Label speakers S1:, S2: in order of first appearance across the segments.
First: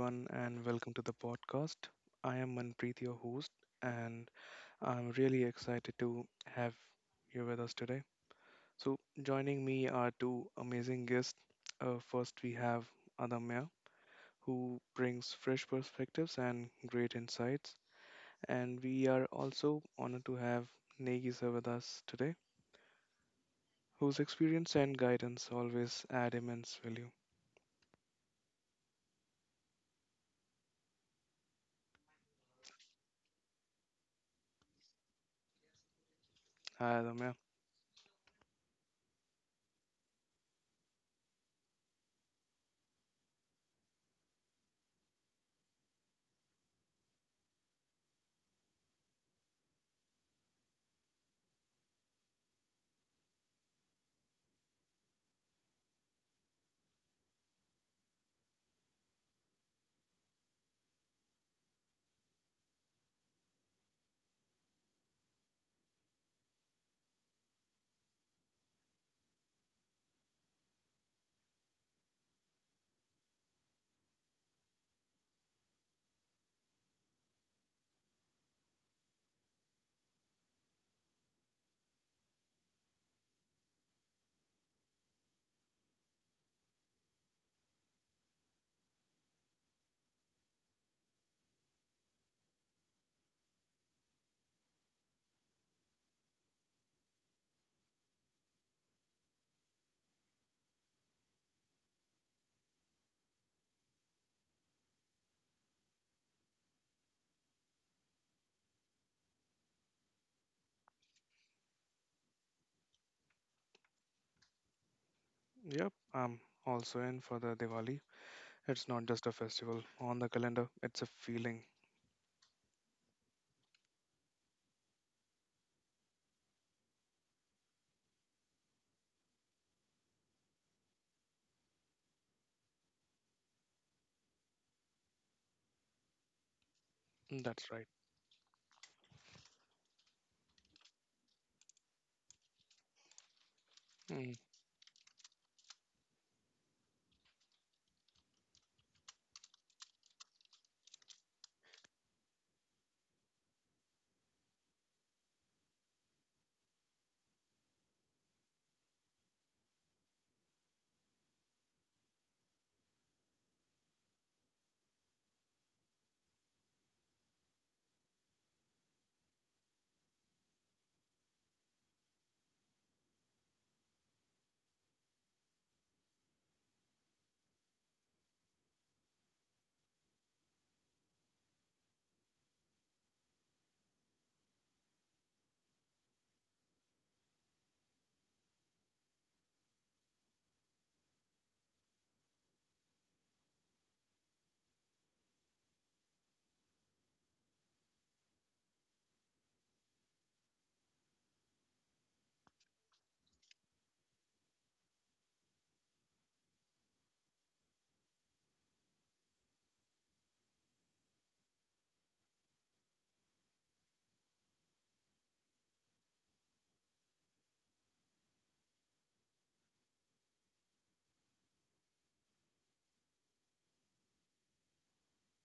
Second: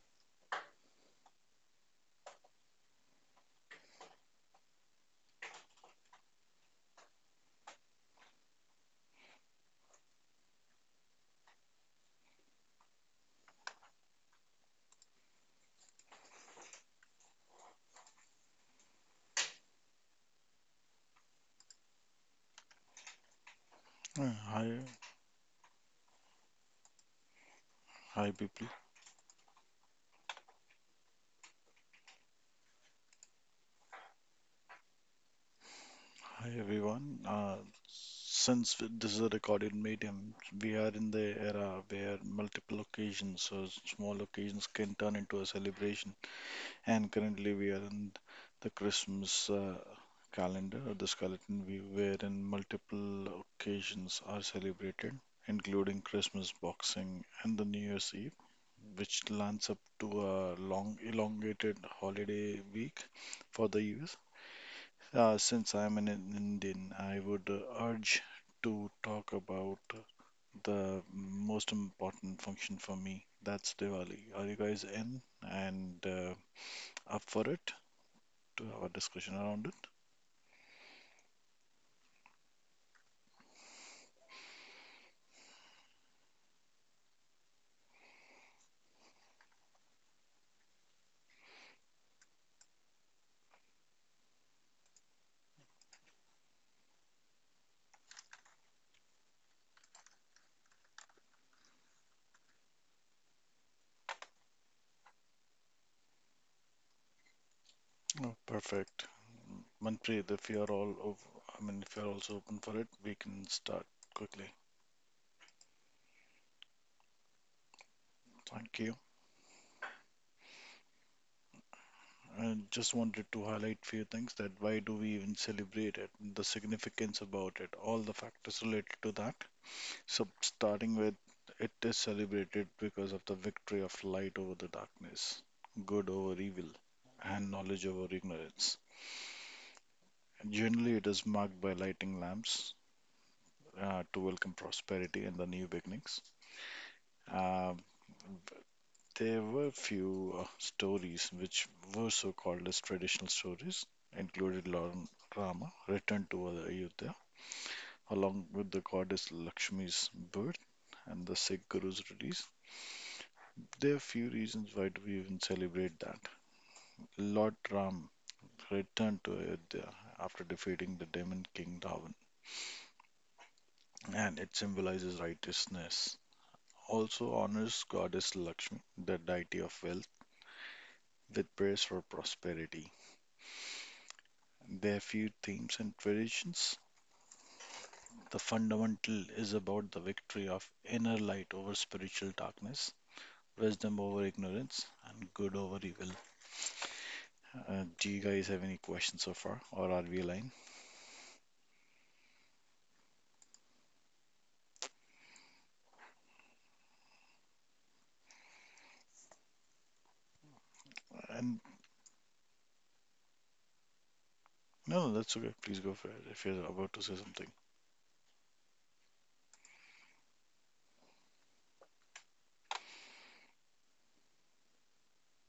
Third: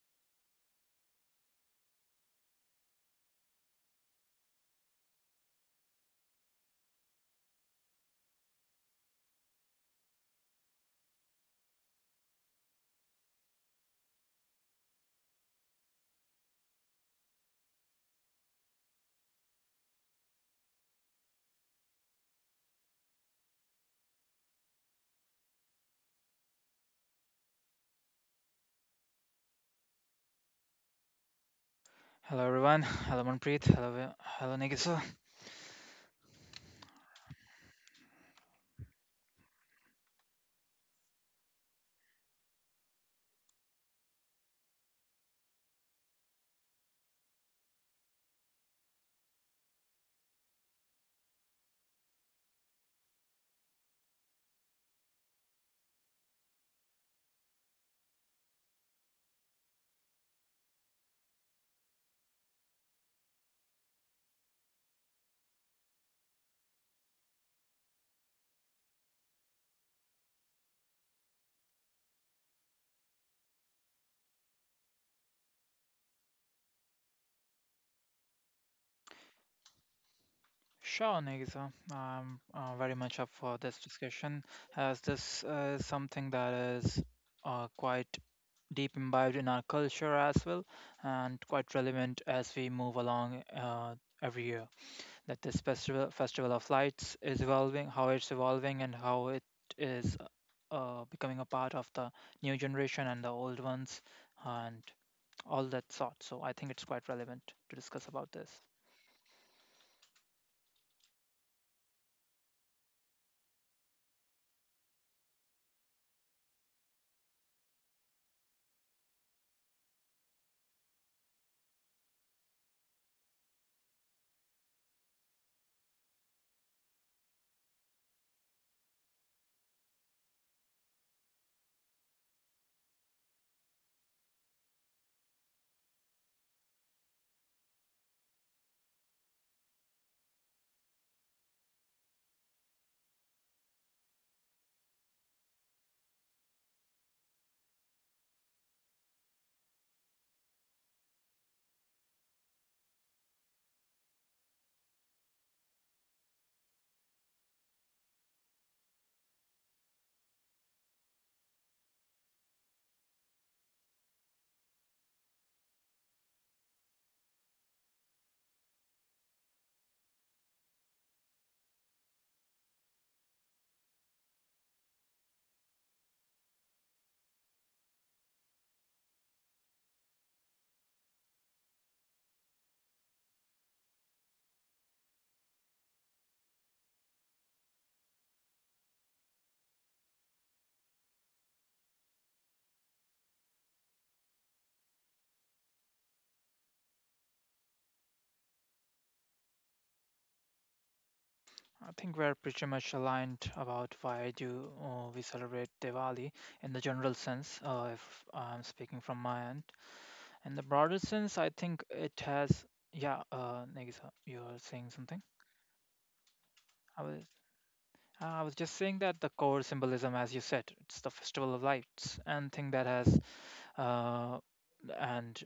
S1: everyone, and welcome to the podcast. I am Manpreet, your host, and I'm really excited to have you with us today. So, joining me are two amazing guests. First, we have Adamya, who brings fresh perspectives and great insights. And we are also honored to have Negisa with us today, whose
S2: Uh,
S1: experience
S2: Hi,
S1: and guidance always add immense value.
S2: hi people,
S3: Hello everyone. Hello Manpreet. Hello, hello Nikita.
S2: hi
S1: Hi,
S2: everyone.
S1: Adamya.
S2: Since this is a recorded medium, we are in the era where multiple occasions or small occasions can turn into a celebration. And currently, we are in the Christmas calendar or the skeleton view, wherein multiple occasions are celebrated, including Christmas, Boxing, and the New Year's Eve, which lands up to a long, elongated holiday week for the US. Since I'm an Indian, I would urge to talk about the most important function for me. That's Diwali. Are you guys in and up for it to have a discussion around it?
S3: Sure, Nikita. I'm very much up for this discussion as this is something that is quite deep imbibed in our culture as well and quite relevant as we move along every year. That this festival of lights is evolving, how it's evolving, and how it is becoming a part of the new generation and the old ones. And all that sort. So I think it's quite relevant to discuss about
S2: Oh,
S3: this.
S2: perfect. Manpreet, if you're all, ov- I mean, if you're also open for it, we can start quickly.
S1: Yep, I'm also in for the Diwali.
S2: Thank
S1: It's
S2: you.
S1: not just a festival on the calendar, it's a feeling.
S2: I just wanted to highlight few things that why do we even celebrate it, the significance about it, all the factors related to that. So, starting with, it is celebrated because of the victory of light over the darkness, good over evil, and
S1: That's
S2: knowledge
S1: right.
S2: over ignorance. Generally, it is marked by lighting lamps to
S1: Mm,
S2: welcome prosperity and the new beginnings. Um, there were few stories which were so called as traditional stories, included Lord Rama returned to Ayodhya along with the goddess Lakshmi's birth and the Sikh Guru's release. There are few reasons why do we even celebrate that. Lord Ram returned to Ayodhya after defeating the demon king Ravan, and it symbolizes righteousness. Also honors goddess Lakshmi, the deity of wealth, with prayers for prosperity. There are few themes and traditions. The fundamental is about the victory of inner light over spiritual darkness, wisdom over ignorance, and good over evil. Do you guys have any questions so far, or are we aligned?
S3: I think we're pretty much aligned about why do we celebrate Diwali in the general sense, if I'm speaking from my end. In the broader sense, I
S2: And
S3: think it has, yeah, Nagisa, you're saying
S2: no, no,
S3: something?
S2: that's okay. Please go for it if you're about to
S3: I
S2: say
S3: was,
S2: something.
S3: I was just saying that the core symbolism, as you said, it's the festival of lights and thing that has uh, and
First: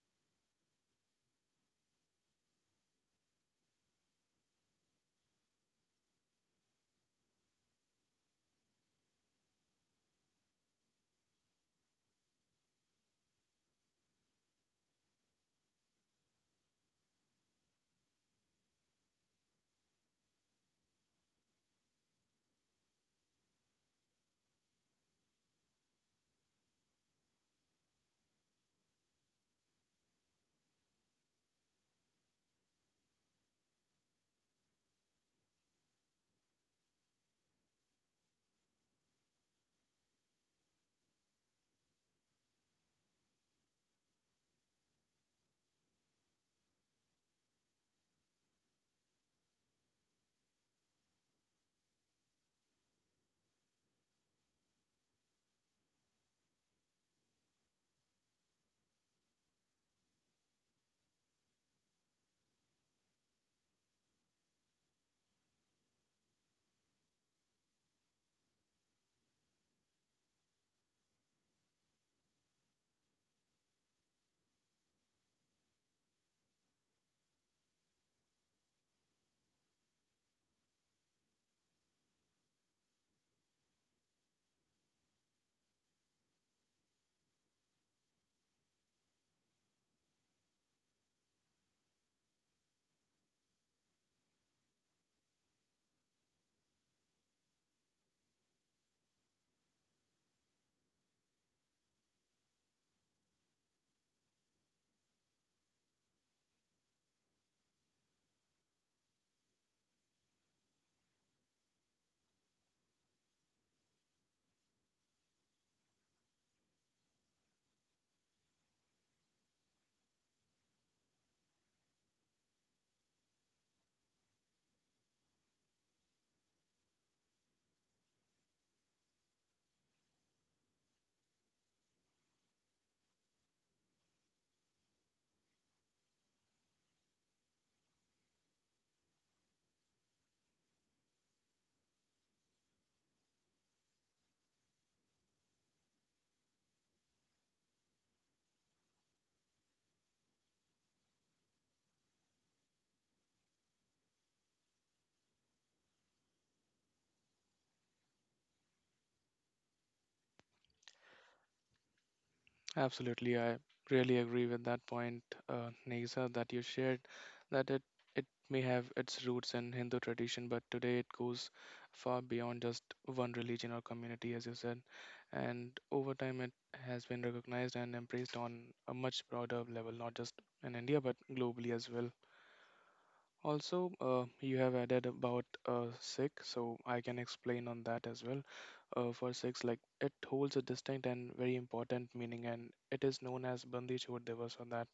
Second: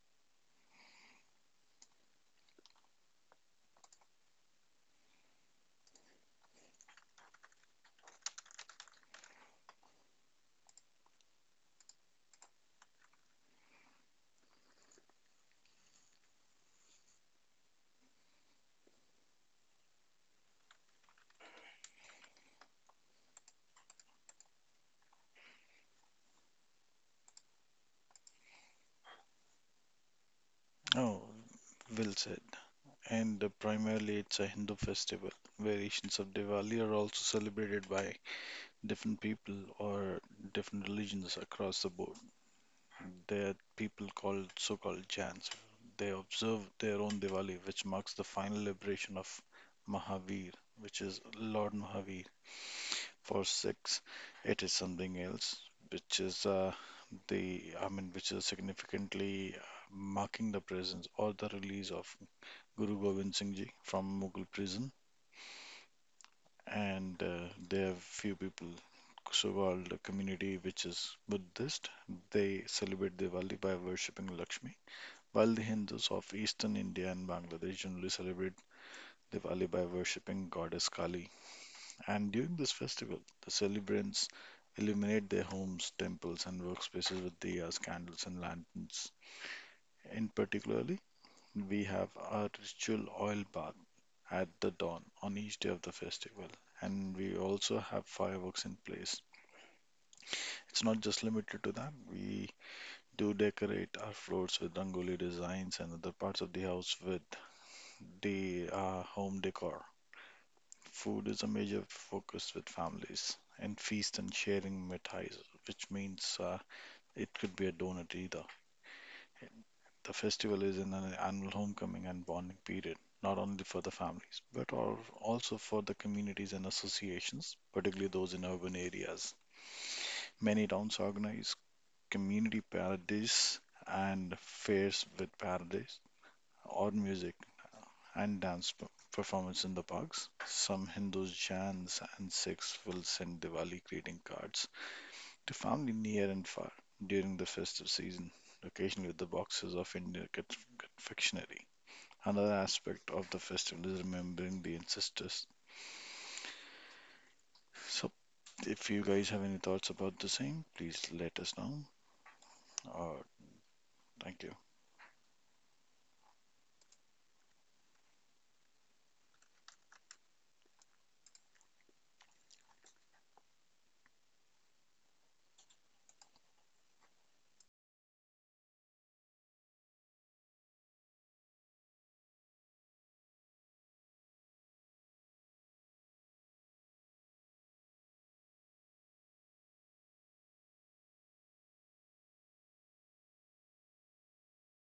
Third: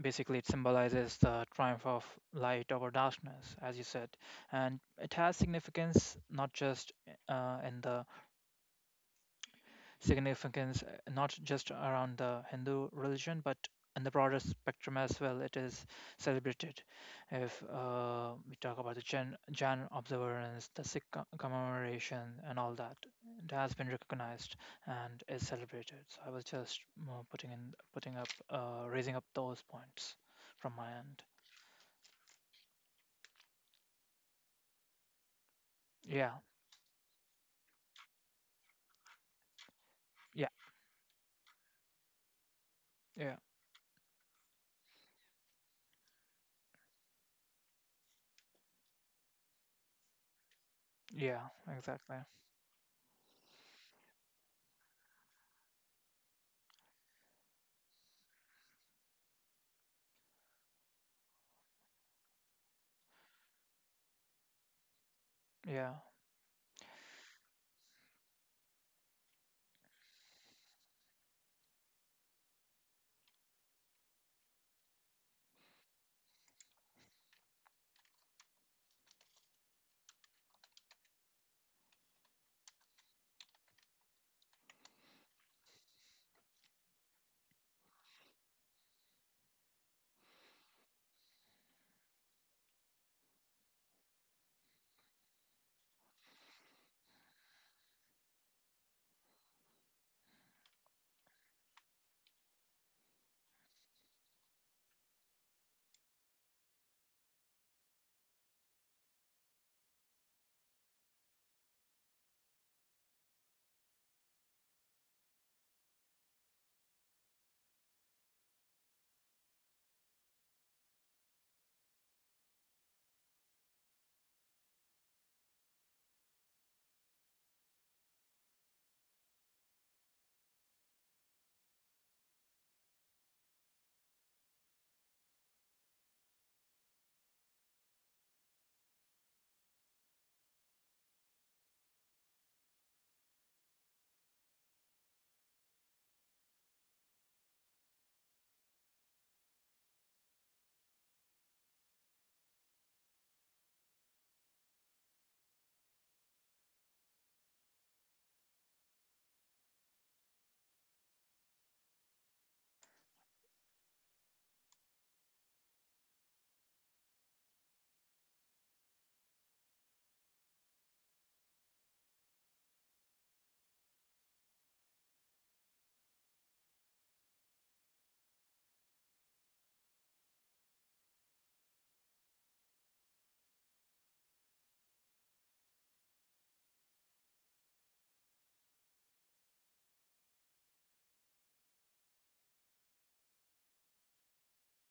S3: basically it symbolizes the triumph of light over darkness as you said, and it has significance not just in the significance not just around the Hindu religion but in the broader spectrum as well. It is celebrated. If we talk about the Jan observance, the Sikh commemoration, and all that, it has been recognized and is celebrated. So I was just putting in, putting up, raising up those points from my end.
S2: Oh, well said. And primarily, it's a Hindu festival. Variations
S3: Yeah,
S2: of Diwali are also celebrated by different people or
S3: yeah,
S2: different religions across the board.
S3: yeah,
S2: There are people called so-called Jans. They observe their own Diwali, which marks the final liberation of Mahavir, which is
S3: yeah,
S2: Lord
S3: exactly.
S2: Mahavir. For Sikhs, it is something else, which is which is significantly marking the presence or the release of Guru Gobind Singh Ji from Mughal prison,
S3: Yeah,
S2: and there are few people, so-called community which is Buddhist, they celebrate Diwali by worshipping Lakshmi, while the Hindus of Eastern India and Bangladesh generally celebrate Diwali by worshipping goddess Kali. And during this festival, the celebrants illuminate their homes, temples, and workspaces with diyas, candles, and lanterns. In particularly, we have our ritual oil bath at the dawn on each day of the festival, and we also have fireworks in place. It's not just limited to that. We do decorate our floors with rangoli designs and other parts of the house with the home decor. Food is a major focus with families, and feast and sharing mithais, which means it could be a donut either. The festival is an annual homecoming and bonding period, not only for the families, but also for the communities and associations, particularly those in urban areas. Many towns organize community parades and fairs with parades or music and dance performance in the parks. Some Hindus, Jains, and Sikhs will send Diwali greeting cards to family near and far during the festive season, occasionally with the boxes of Indian confectionery. Another aspect of the festival is remembering the ancestors. So, if you guys have any thoughts about the same, please let us know. Uh,
S1: absolutely, I really
S2: thank
S1: agree
S2: you.
S1: with that point, Nisa, that you shared. That it may have its roots in Hindu tradition, but today it goes far beyond just one religion or community, as you said. And over time, it has been recognized and embraced on a much broader level, not just in India but globally as well. Also, you have added about Sikh, so I can explain on that as well. For six, like it holds a distinct and very important meaning, and it is known as Bandi Chhod Divas on that,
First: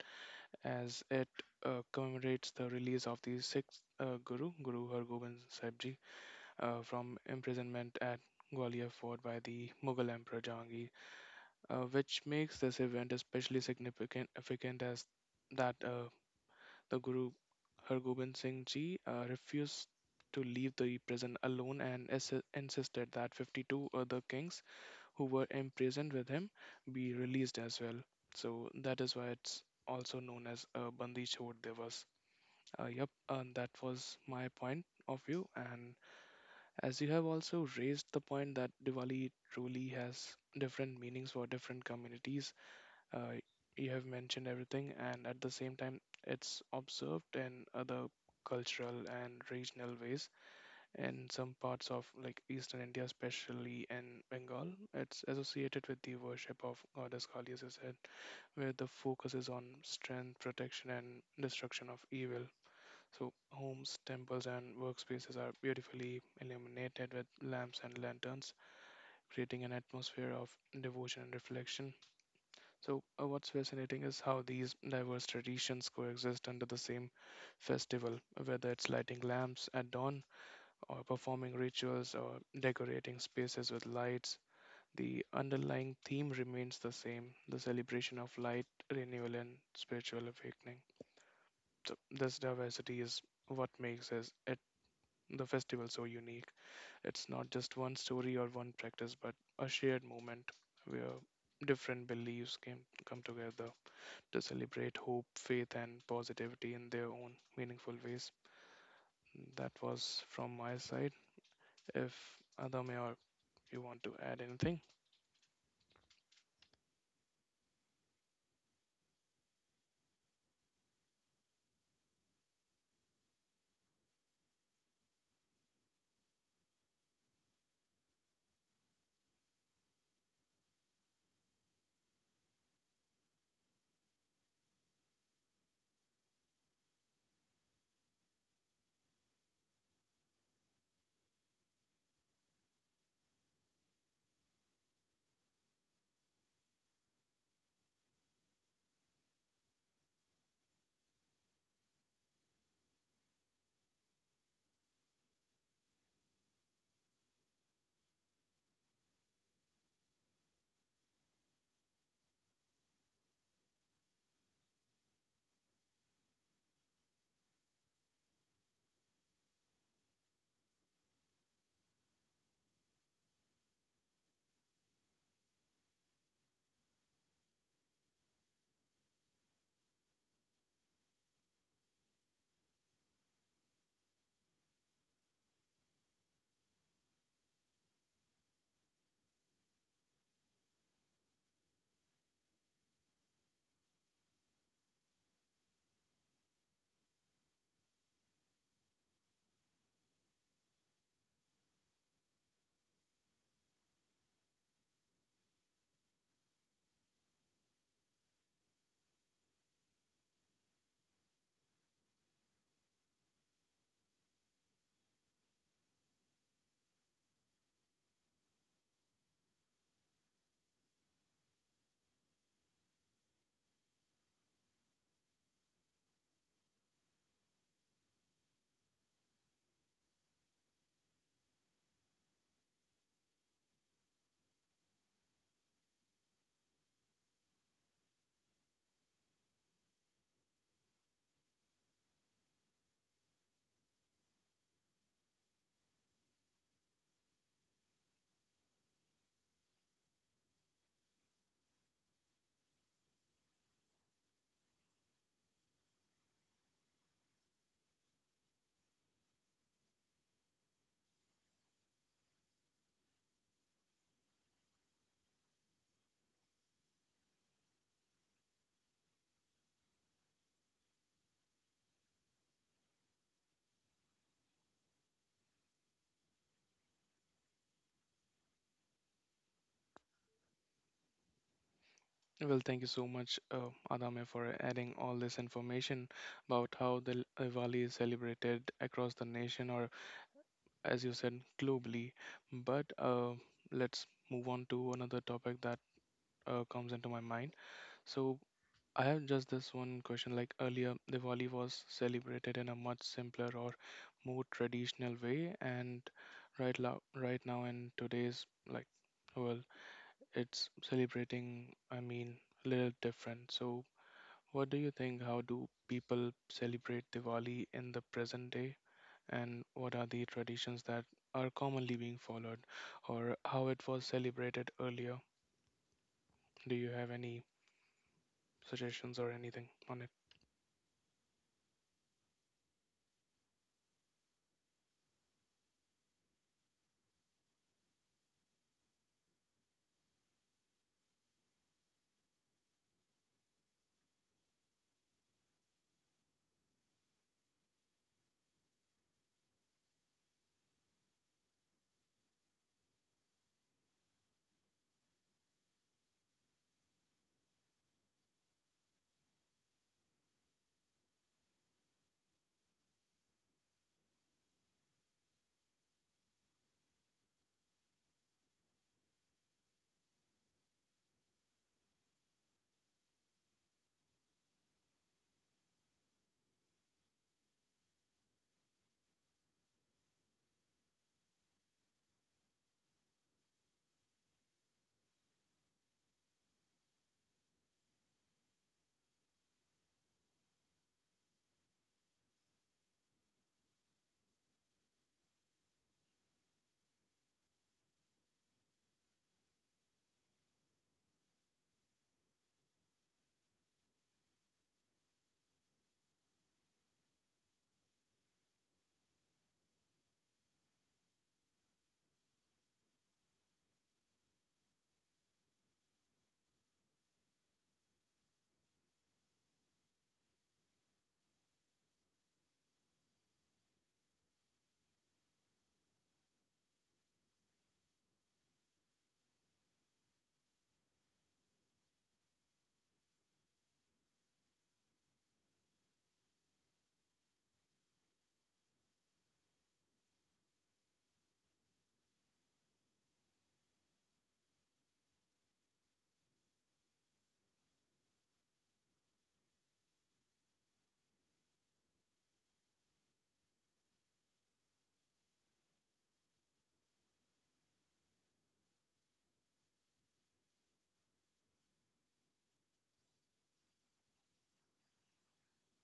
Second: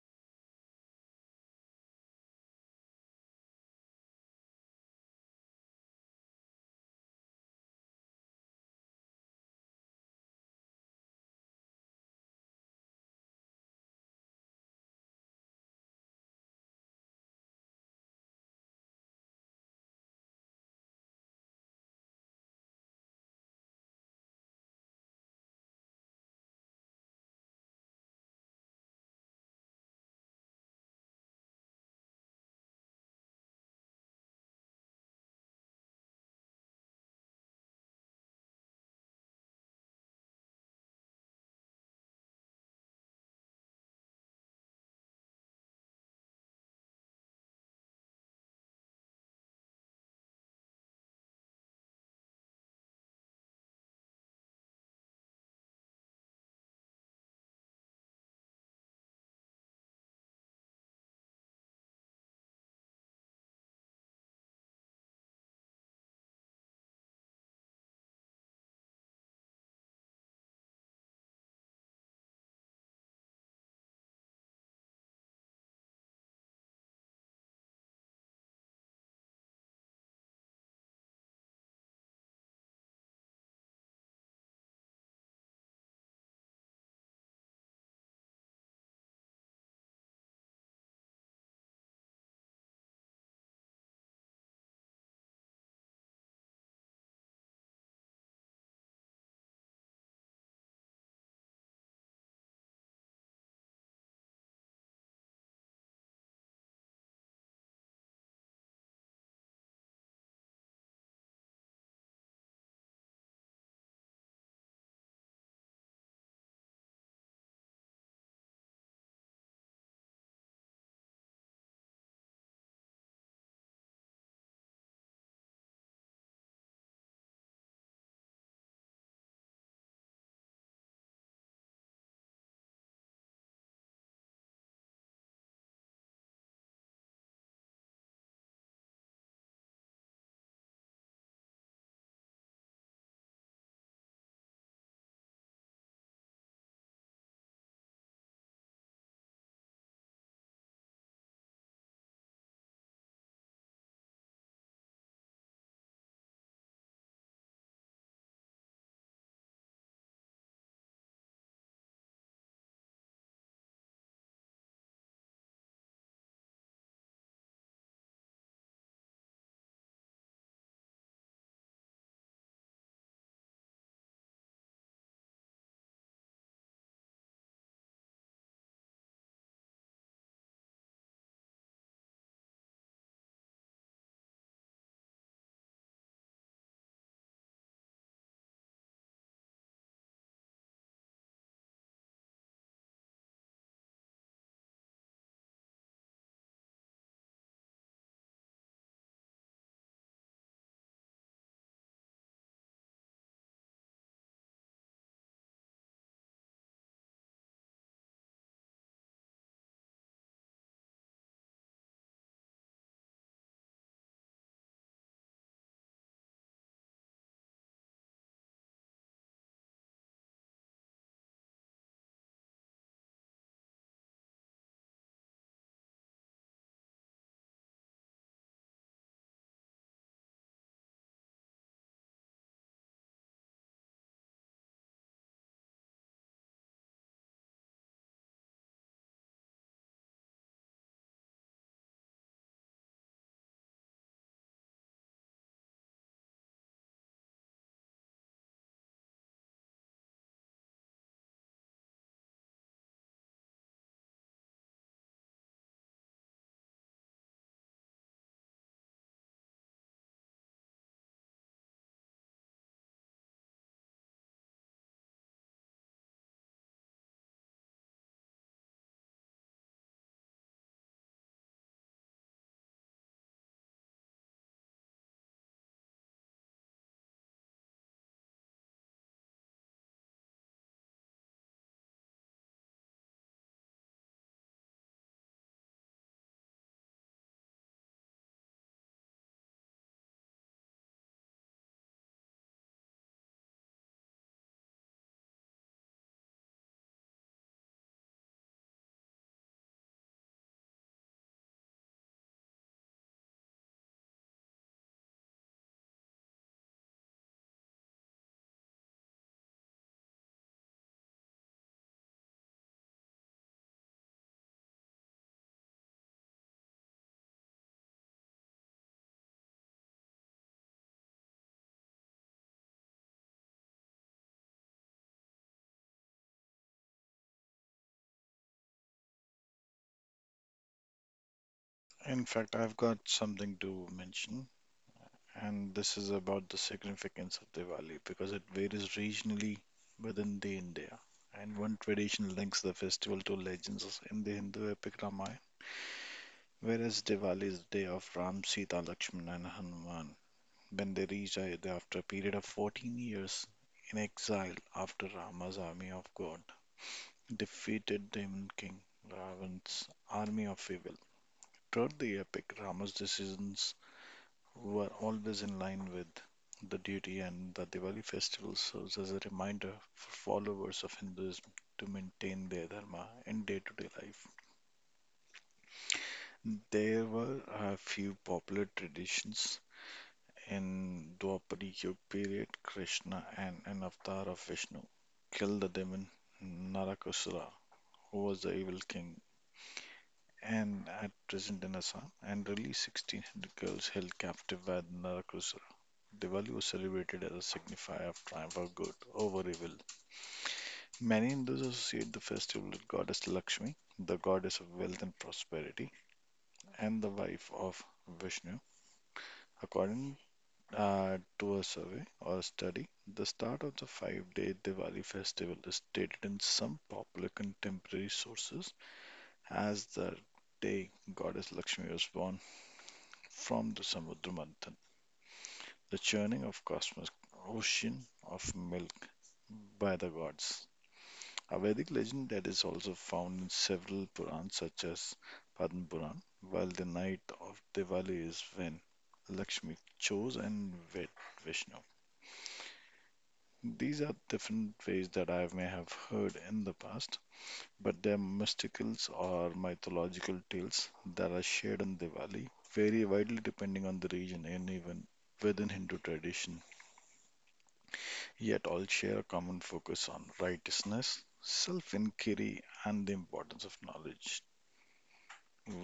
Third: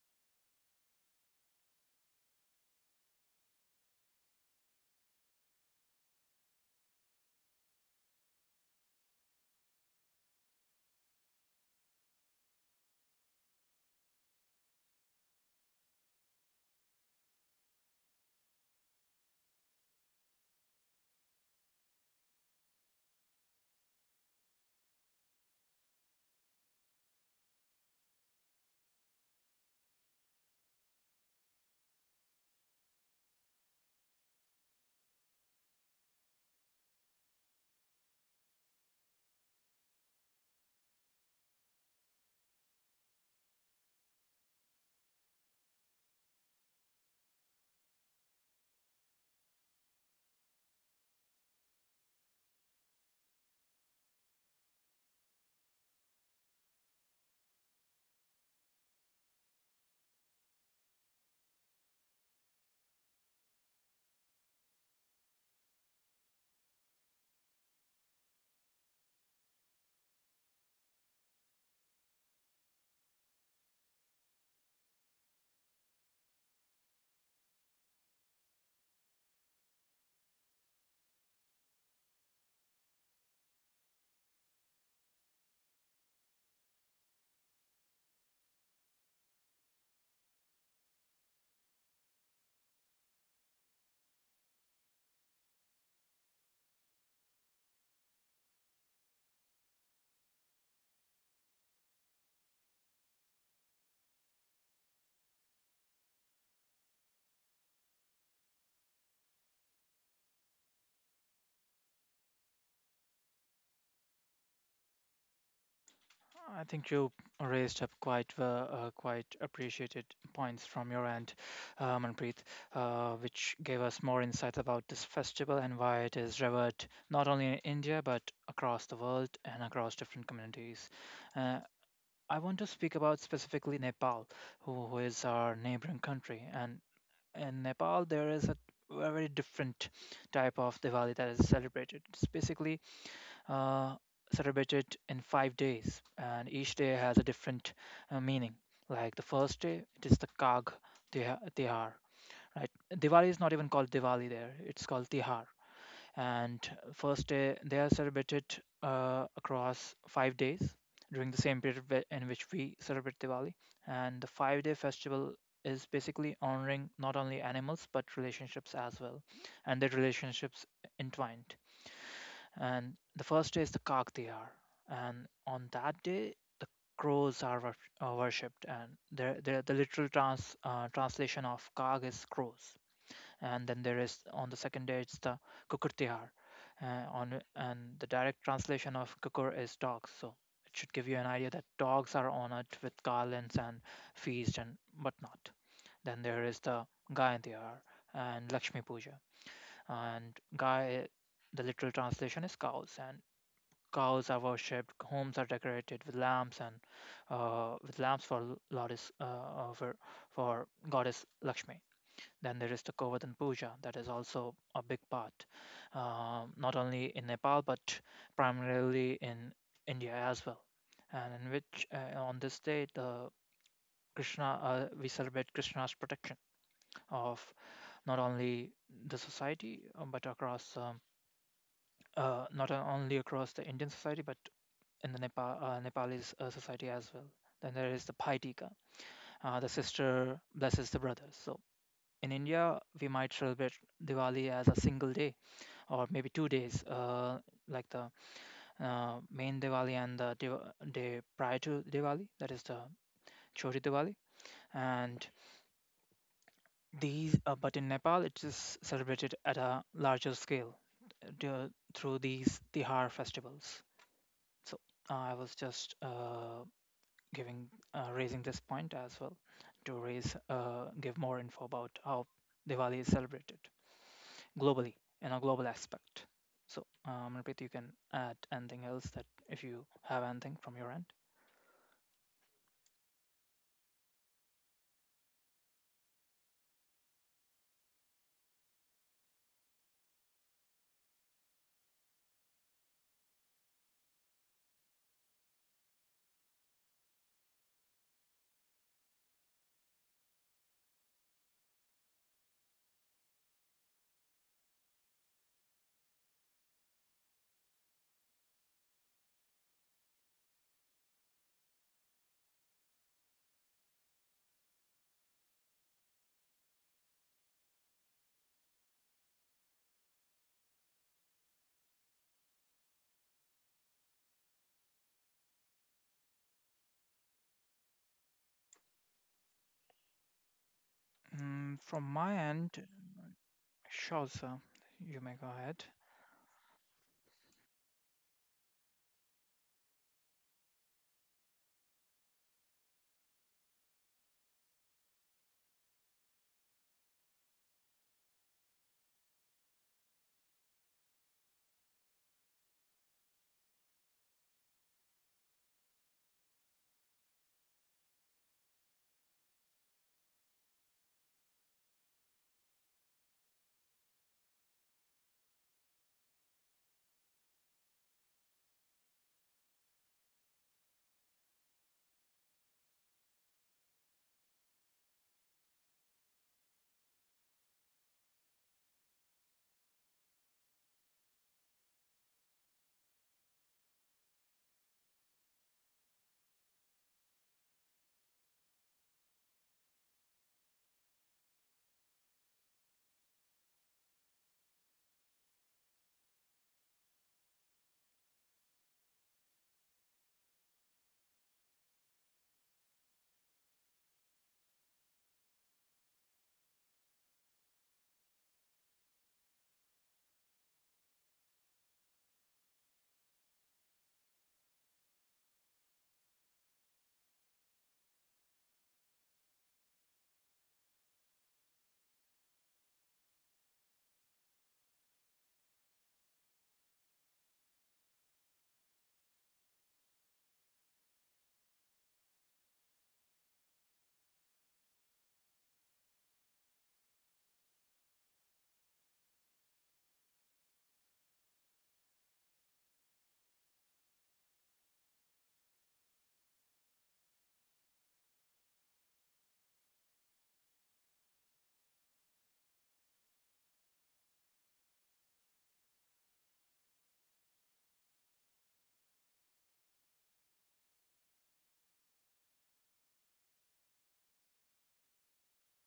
S1: as it commemorates the release of the sixth Guru, Guru Har Gobind Sahib Ji, from imprisonment at Gwalior Fort by the Mughal Emperor Jahangir, which makes this event significant as that the Guru Hargobind Singh Ji refused to leave the prison alone and insisted that 52 other kings who were imprisoned with him be released as well. So that is why it's also known as Bandi Chhod Divas. Yep, and that was my point of view. And as you have also raised the point that Diwali truly has different meanings for different communities, uh, you have mentioned everything, and at the same time, it's observed in other cultural and regional ways. In some parts of like Eastern India, especially in Bengal, it's associated with the worship of goddess Kali, as I said, where the focus is on strength, protection, and destruction of evil. So homes, temples, and workspaces are beautifully illuminated with lamps and lanterns, creating an atmosphere of devotion and reflection. So, what's fascinating is how these diverse traditions coexist under the same festival, whether it's lighting lamps at dawn, or performing rituals, or decorating spaces with lights. The underlying theme remains the same, the celebration of light, renewal, and spiritual awakening. So, this diversity is what makes the festival so unique. It's not just one story or one practice, but a shared moment where different beliefs can come together to celebrate hope, faith, and positivity in their own meaningful ways. That was from my side. If Adame or you want to add anything,
S3: I think you raised up quite quite appreciated points from your end, Manpreet, which gave us more insights about this festival and why it is revered not only in India but across the world and across different communities. Uh, I want to speak about specifically Nepal, who is our neighboring country, and in Nepal there is a very different type of Diwali that is celebrated. It's basically uh, celebrated in 5 days, and each day has a different meaning. Like the first day, it is the Kag Tihar, right? Diwali is not even called Diwali there; it's called Tihar. And first day, they are celebrated across 5 days during the same period in which we celebrate Diwali. And the five-day festival is basically honoring not only animals but relationships as well, and their relationships entwined, and the first day is the Kakhtiyar, and on that day the crows are worshipped, and the literal translation of Kag is crows, and then there is on the second day it's the Kukurtihar, uh, on and the direct translation of Kukur is dogs, so it should give you an idea that dogs are honored with garlands and feast and whatnot. Then there is the Gayantihar and Lakshmi Puja, and Gay, the literal translation is cows, and cows are worshipped, homes are decorated with lamps and with lamps for Lotus for for goddess Lakshmi. Then there is the Govardhan Puja, that is also a big part, not only in Nepal but primarily in India as well, and in which on this day the Krishna we celebrate Krishna's protection of not only the society but across not only across the Indian society but in the Nepalese society as well. Then there is the Bhai Tika. The sister blesses the brother. So in India, we might celebrate Diwali as a single day or maybe 2 days, like the main Diwali and the day prior to Diwali, that is the Chori Diwali. And but in Nepal, it is celebrated at a larger scale uh, through these Tihar festivals. So I was just giving raising this point as well to raise give more info about how Diwali is celebrated globally in a global aspect. So, Manpreet, you can add anything else that if you have anything from your end.
S1: well, thank you so much, Adame, for adding all this information about how the Diwali is celebrated across the nation, or, as you said, globally. But let's move on to another topic that comes into my mind. So, I have just this one question. Like earlier, Diwali was celebrated in a much simpler or more traditional way, and right now in today's like world, it's celebrating. I mean, a little different. So, what do you think? How do people celebrate Diwali in the present day, and what are the traditions that are commonly being followed, or how it was celebrated earlier? Do you have any suggestions or anything on it?
S3: Mm, from
S2: In
S3: my
S2: fact, I've
S3: end,
S2: got something to
S3: sure,
S2: mention,
S3: sir. You may go
S2: and
S3: ahead.
S2: this is about the significance of Diwali because it varies regionally within the India. And one tradition links the festival to legends in the Hindu epic Ramayana, whereas Diwali is the day of Ram, Sita, Lakshmana, and Hanuman, when they reached Ayodhya after a period of 14 years in exile after Rama's army of God defeated the Demon King Ravan's army of evil. Throughout the epic, Rama's decisions were always in line with the duty, and the Diwali festival serves as a reminder for followers of Hinduism to maintain their dharma in day to day life. There were a few popular traditions. In Dwapara period, Krishna and an avatar of Vishnu killed the demon Narakasura, who was the evil king and at present in Assam, and released 1600 girls held captive by the Narakasura. Diwali was celebrated as a signifier of triumph of good over evil. Many Hindus associate the festival with goddess Lakshmi, the goddess of wealth and prosperity, and the wife of Vishnu. According do a survey or study, the start of the 5 day Diwali festival is stated in some popular contemporary sources as the day goddess Lakshmi was born from the Samudra Manthan, the churning of cosmic ocean of milk by the gods. A Vedic legend that is also found in several Purans such as Padma Puran, while the night of Diwali is when Lakshmi chose and wed Vishnu. These are different ways that I may have heard in the past, but they're mysticals or mythological tales that are shared on Diwali, vary widely depending on the region and even within Hindu tradition, yet all share a common focus on righteousness, self inquiry, and the importance of knowledge.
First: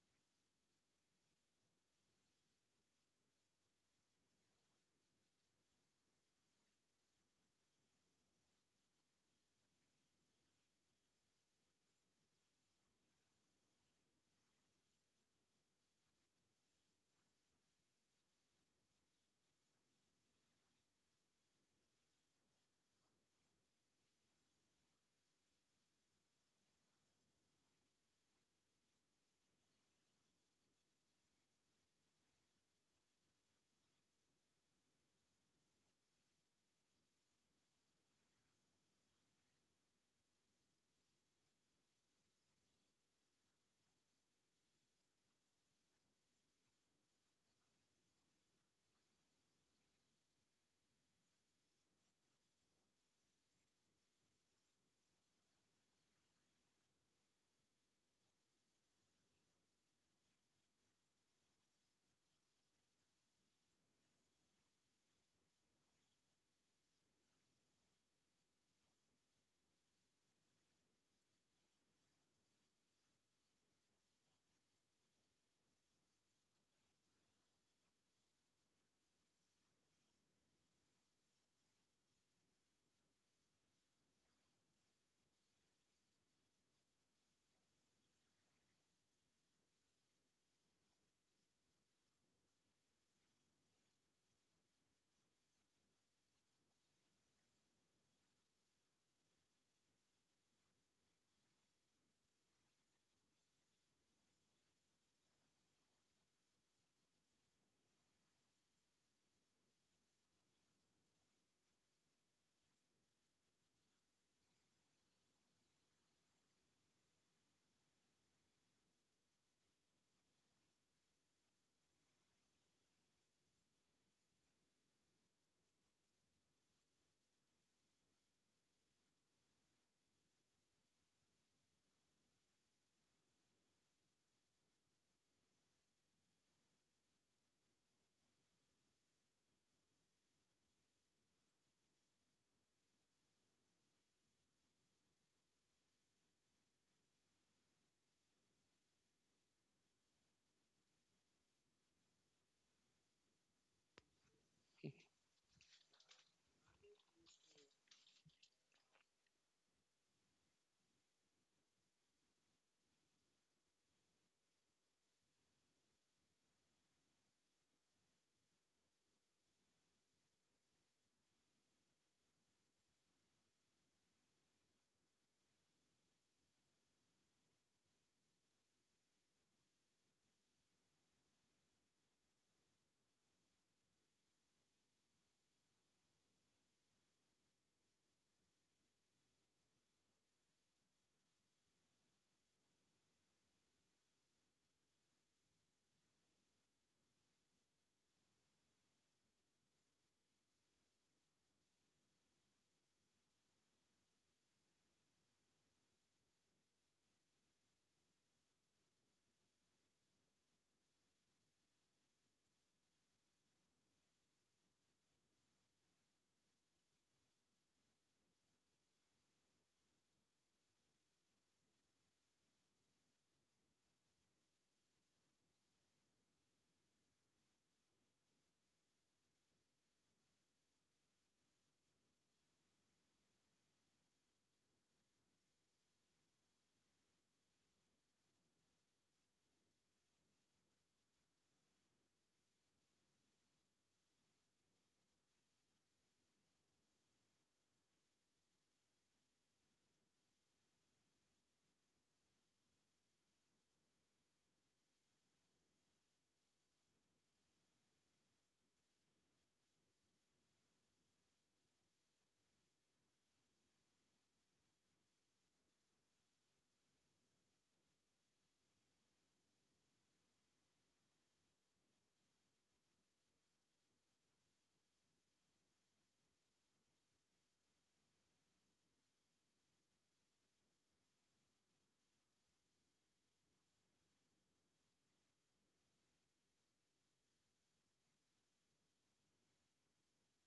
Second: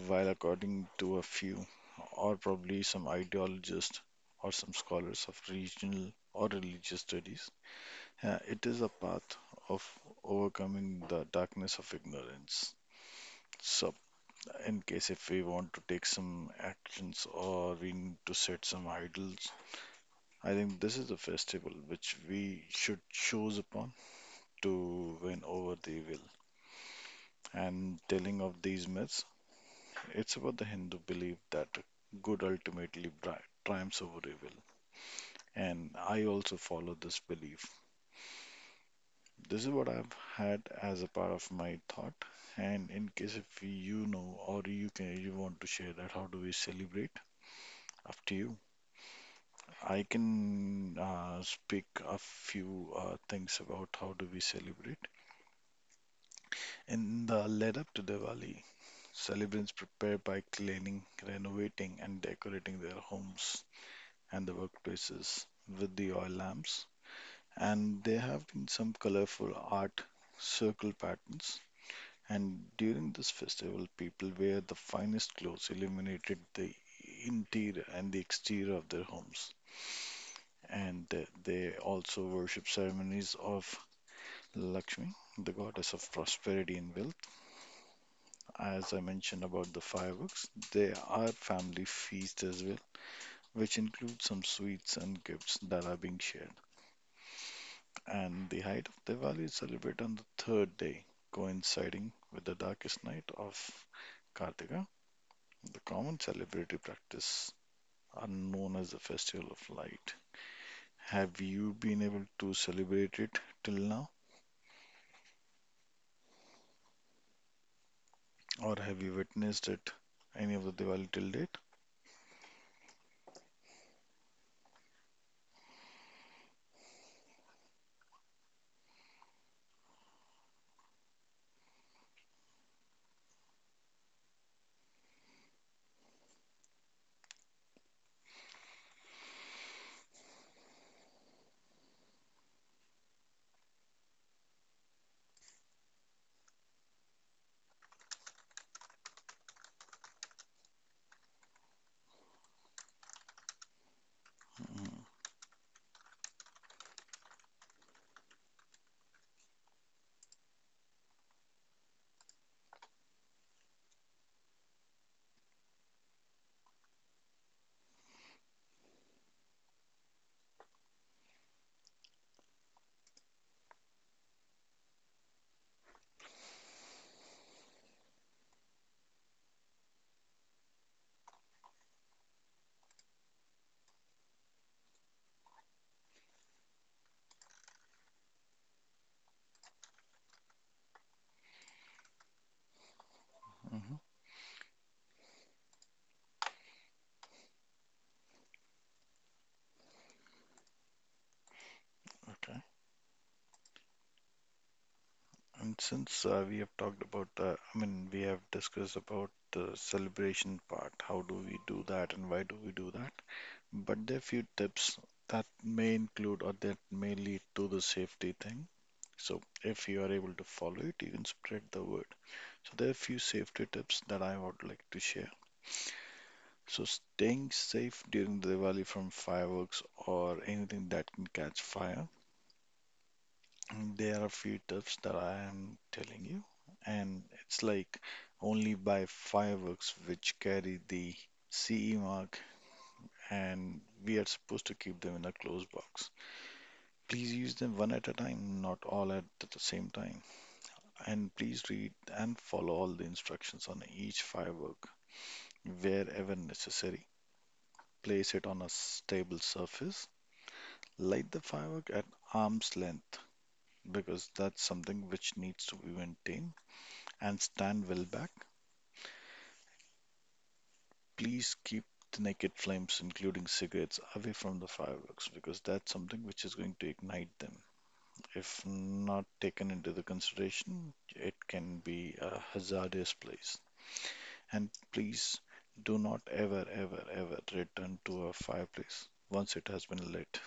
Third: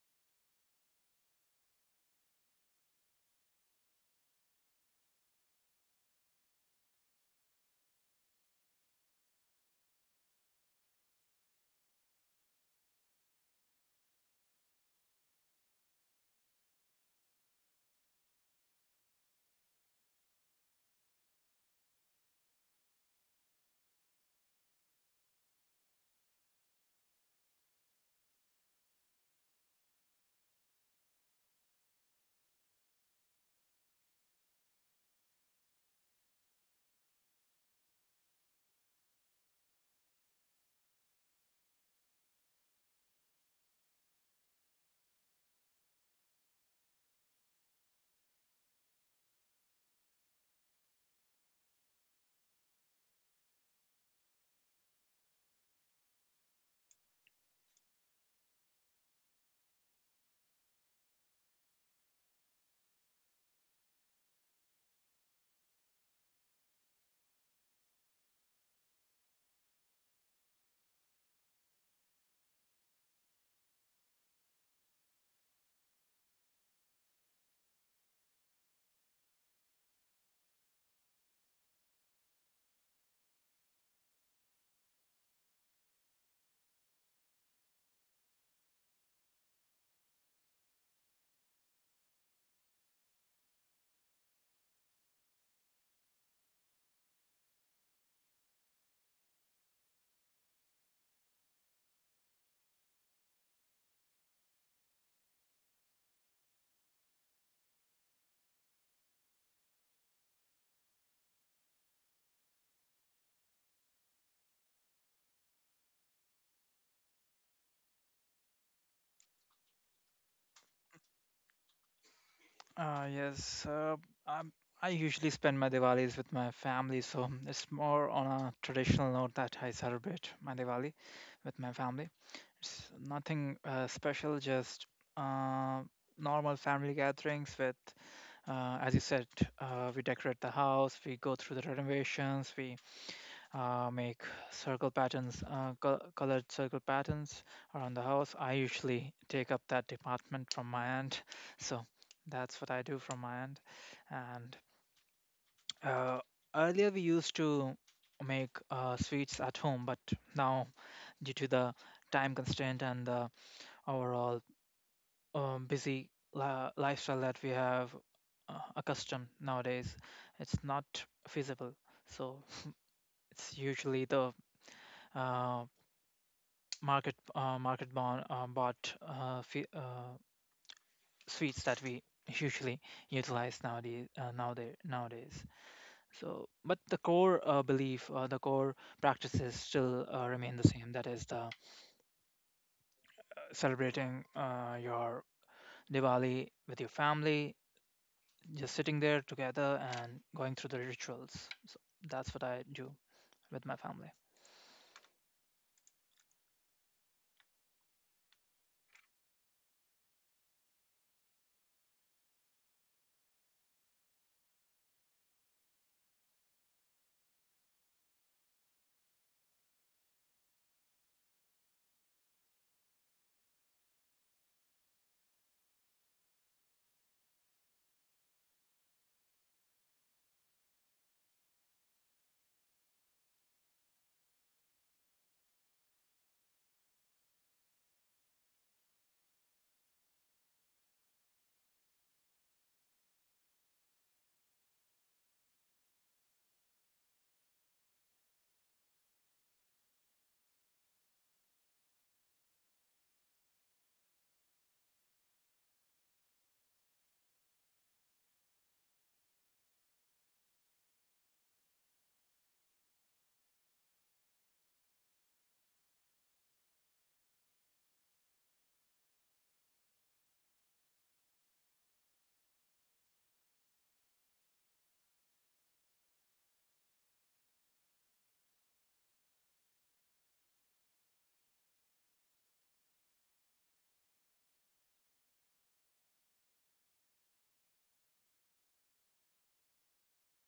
S2: While, according to a few, or probably some ideologists or some scholars of regional or religious studies, it is a path of overcoming the darkness of ignorance. So, in case if we want to take some actions or we need to set some idols, I think this is a festival which we should choose upon to win over the evil. And telling of these myths, it's about the Hindu belief that good ultimately triumphs over evil. And I also follow this belief. This is what I've had as a part of my thought. And in case if you know or you want to share that, how do we celebrate? Up to you. I can speak a few things about how do we celebrate. In the lead up to Diwali, celebrants prepare by cleaning, renovating, and decorating their homes and the workplaces with the oil lamps. And there have been some colorful art circle patterns. And during this festival, people wear the finest clothes, illuminated the interior and the exterior of their homes. And they also worship ceremonies of Lakshmi, the goddess of prosperity and wealth. As I mentioned about the fireworks, there are family feasts as well, which include some sweets and gifts that are being shared. And the height of Diwali is celebrated on the third day, coinciding with the darkest night of Kartika. The common celebratory practice are known as the Festival of Light. Have you been able to celebrate it till now, or have you witnessed it any of the Diwali till date?
S3: Yes, um, I usually spend my Diwalis with my family, so it's more on a traditional note that I celebrate my Diwali with my family. It's nothing special, just uh, normal family gatherings with, as you said, we decorate the house, we go through the renovations, we make circle patterns, colored circle patterns around the house. I usually take up that department from my aunt, so that's what I do from my aunt. And
S2: Mm-hmm.
S3: uh, earlier we used to make sweets at home, but now due to the time constraint and the overall busy lifestyle that we have accustomed nowadays, it's not feasible. So it's usually the uh, market bond bought fe sweets that we usually utilize nowadays, so but the core belief, the core practices still remain the same, that is the
S2: Mm-hmm.
S3: celebrating your Diwali with your family, just sitting there together and going through the rituals, so that's what
S2: Okay.
S3: I do with my family.
S2: And since we have discussed about the celebration part, how do we do that and why do we do that? But there are few tips that may include or that may lead to the safety thing. So if you are able to follow it, you can spread the word. So there are a few safety tips that I would like to share. So staying safe during the Diwali from fireworks or anything that can catch fire. And there are a few tips that I am telling you, and it's like only buy fireworks which carry the CE mark, and we are supposed to keep them in a closed box. Please use them one at a time, not all at the same time. And please read and follow all the instructions on each firework wherever necessary. Place it on a stable surface, light the firework at arm's length because that's something which needs to be maintained, and stand well back. Please keep the naked flames, including cigarettes, away from the fireworks because that's something which is going to ignite them. If not taken into the consideration, it can be a hazardous place. And please do not ever, ever, ever return to a fireplace once it has been lit.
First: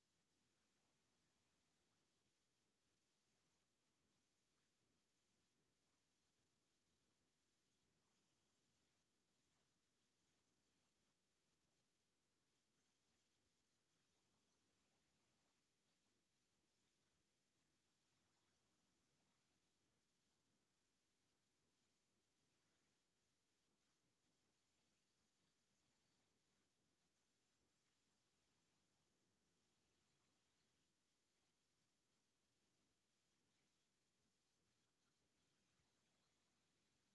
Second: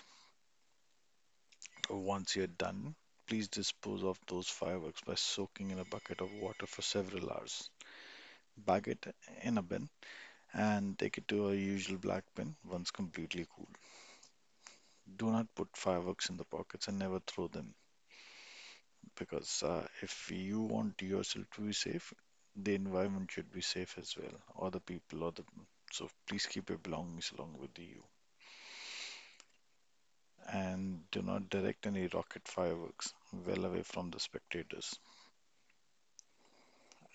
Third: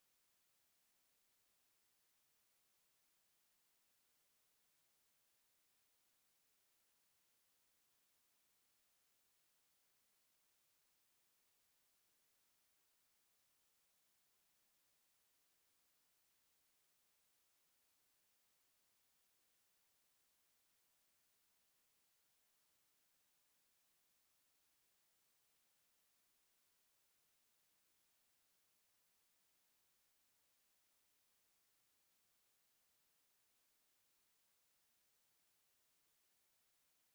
S2: Once you're done, please dispose of those fireworks by soaking in a bucket of water for several hours. Bag it in a bin and take it to a usual black bin once completely cool. Do not put fireworks in the pockets and never throw them because if you want yourself to be safe, the environment should be safe as well, or the people, or the so please keep your belongings along with you and do not direct any rocket fireworks well away from the spectators.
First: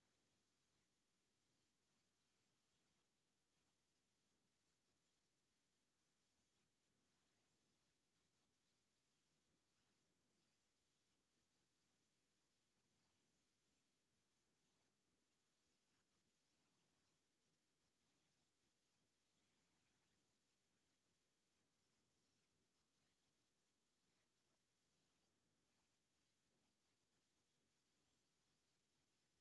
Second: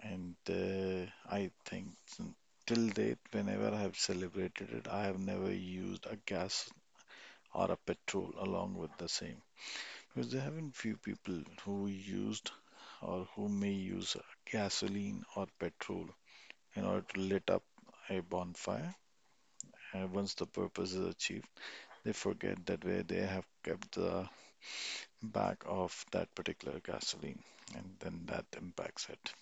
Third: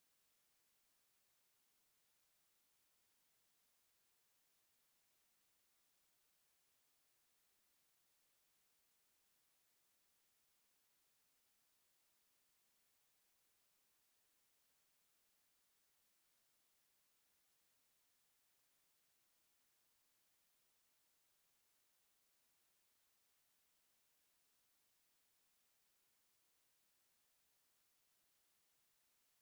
S2: And I think till date, whenever I have celebrated it, I have never used a gas or a petrol along with the same. Because there have been few people who used or who may use gasoline or petrol in order to lit up a bonfire. And once the purpose is achieved, they forget that where they have kept the back of that particular gasoline, and then that impacts it.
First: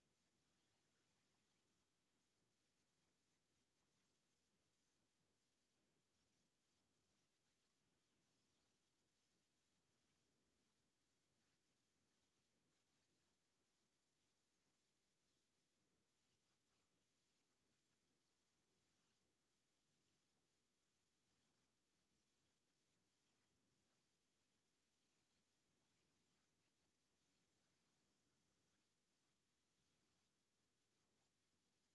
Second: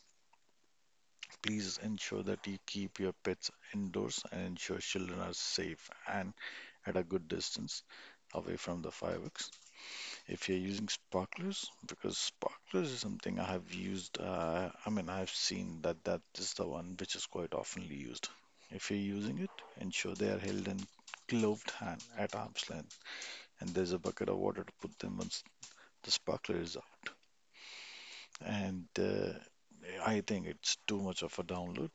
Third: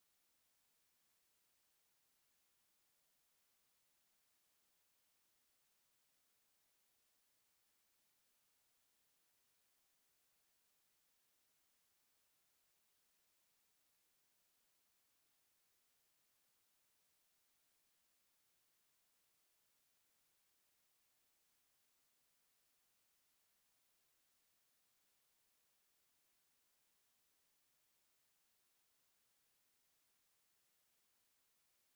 S2: Please ensure that you keep your pets indoors and ensure children are safe and at a good distance away from the fireworks. If you're using sparklers, because sparklers is something I have used, I mean, I've seen that that is the one which is quite oftenly used. If you're using it, ensure they are held in gloved hand at arm's length, and there's a bucket of water to put them once the sparkler is out and I think it's too much of a download.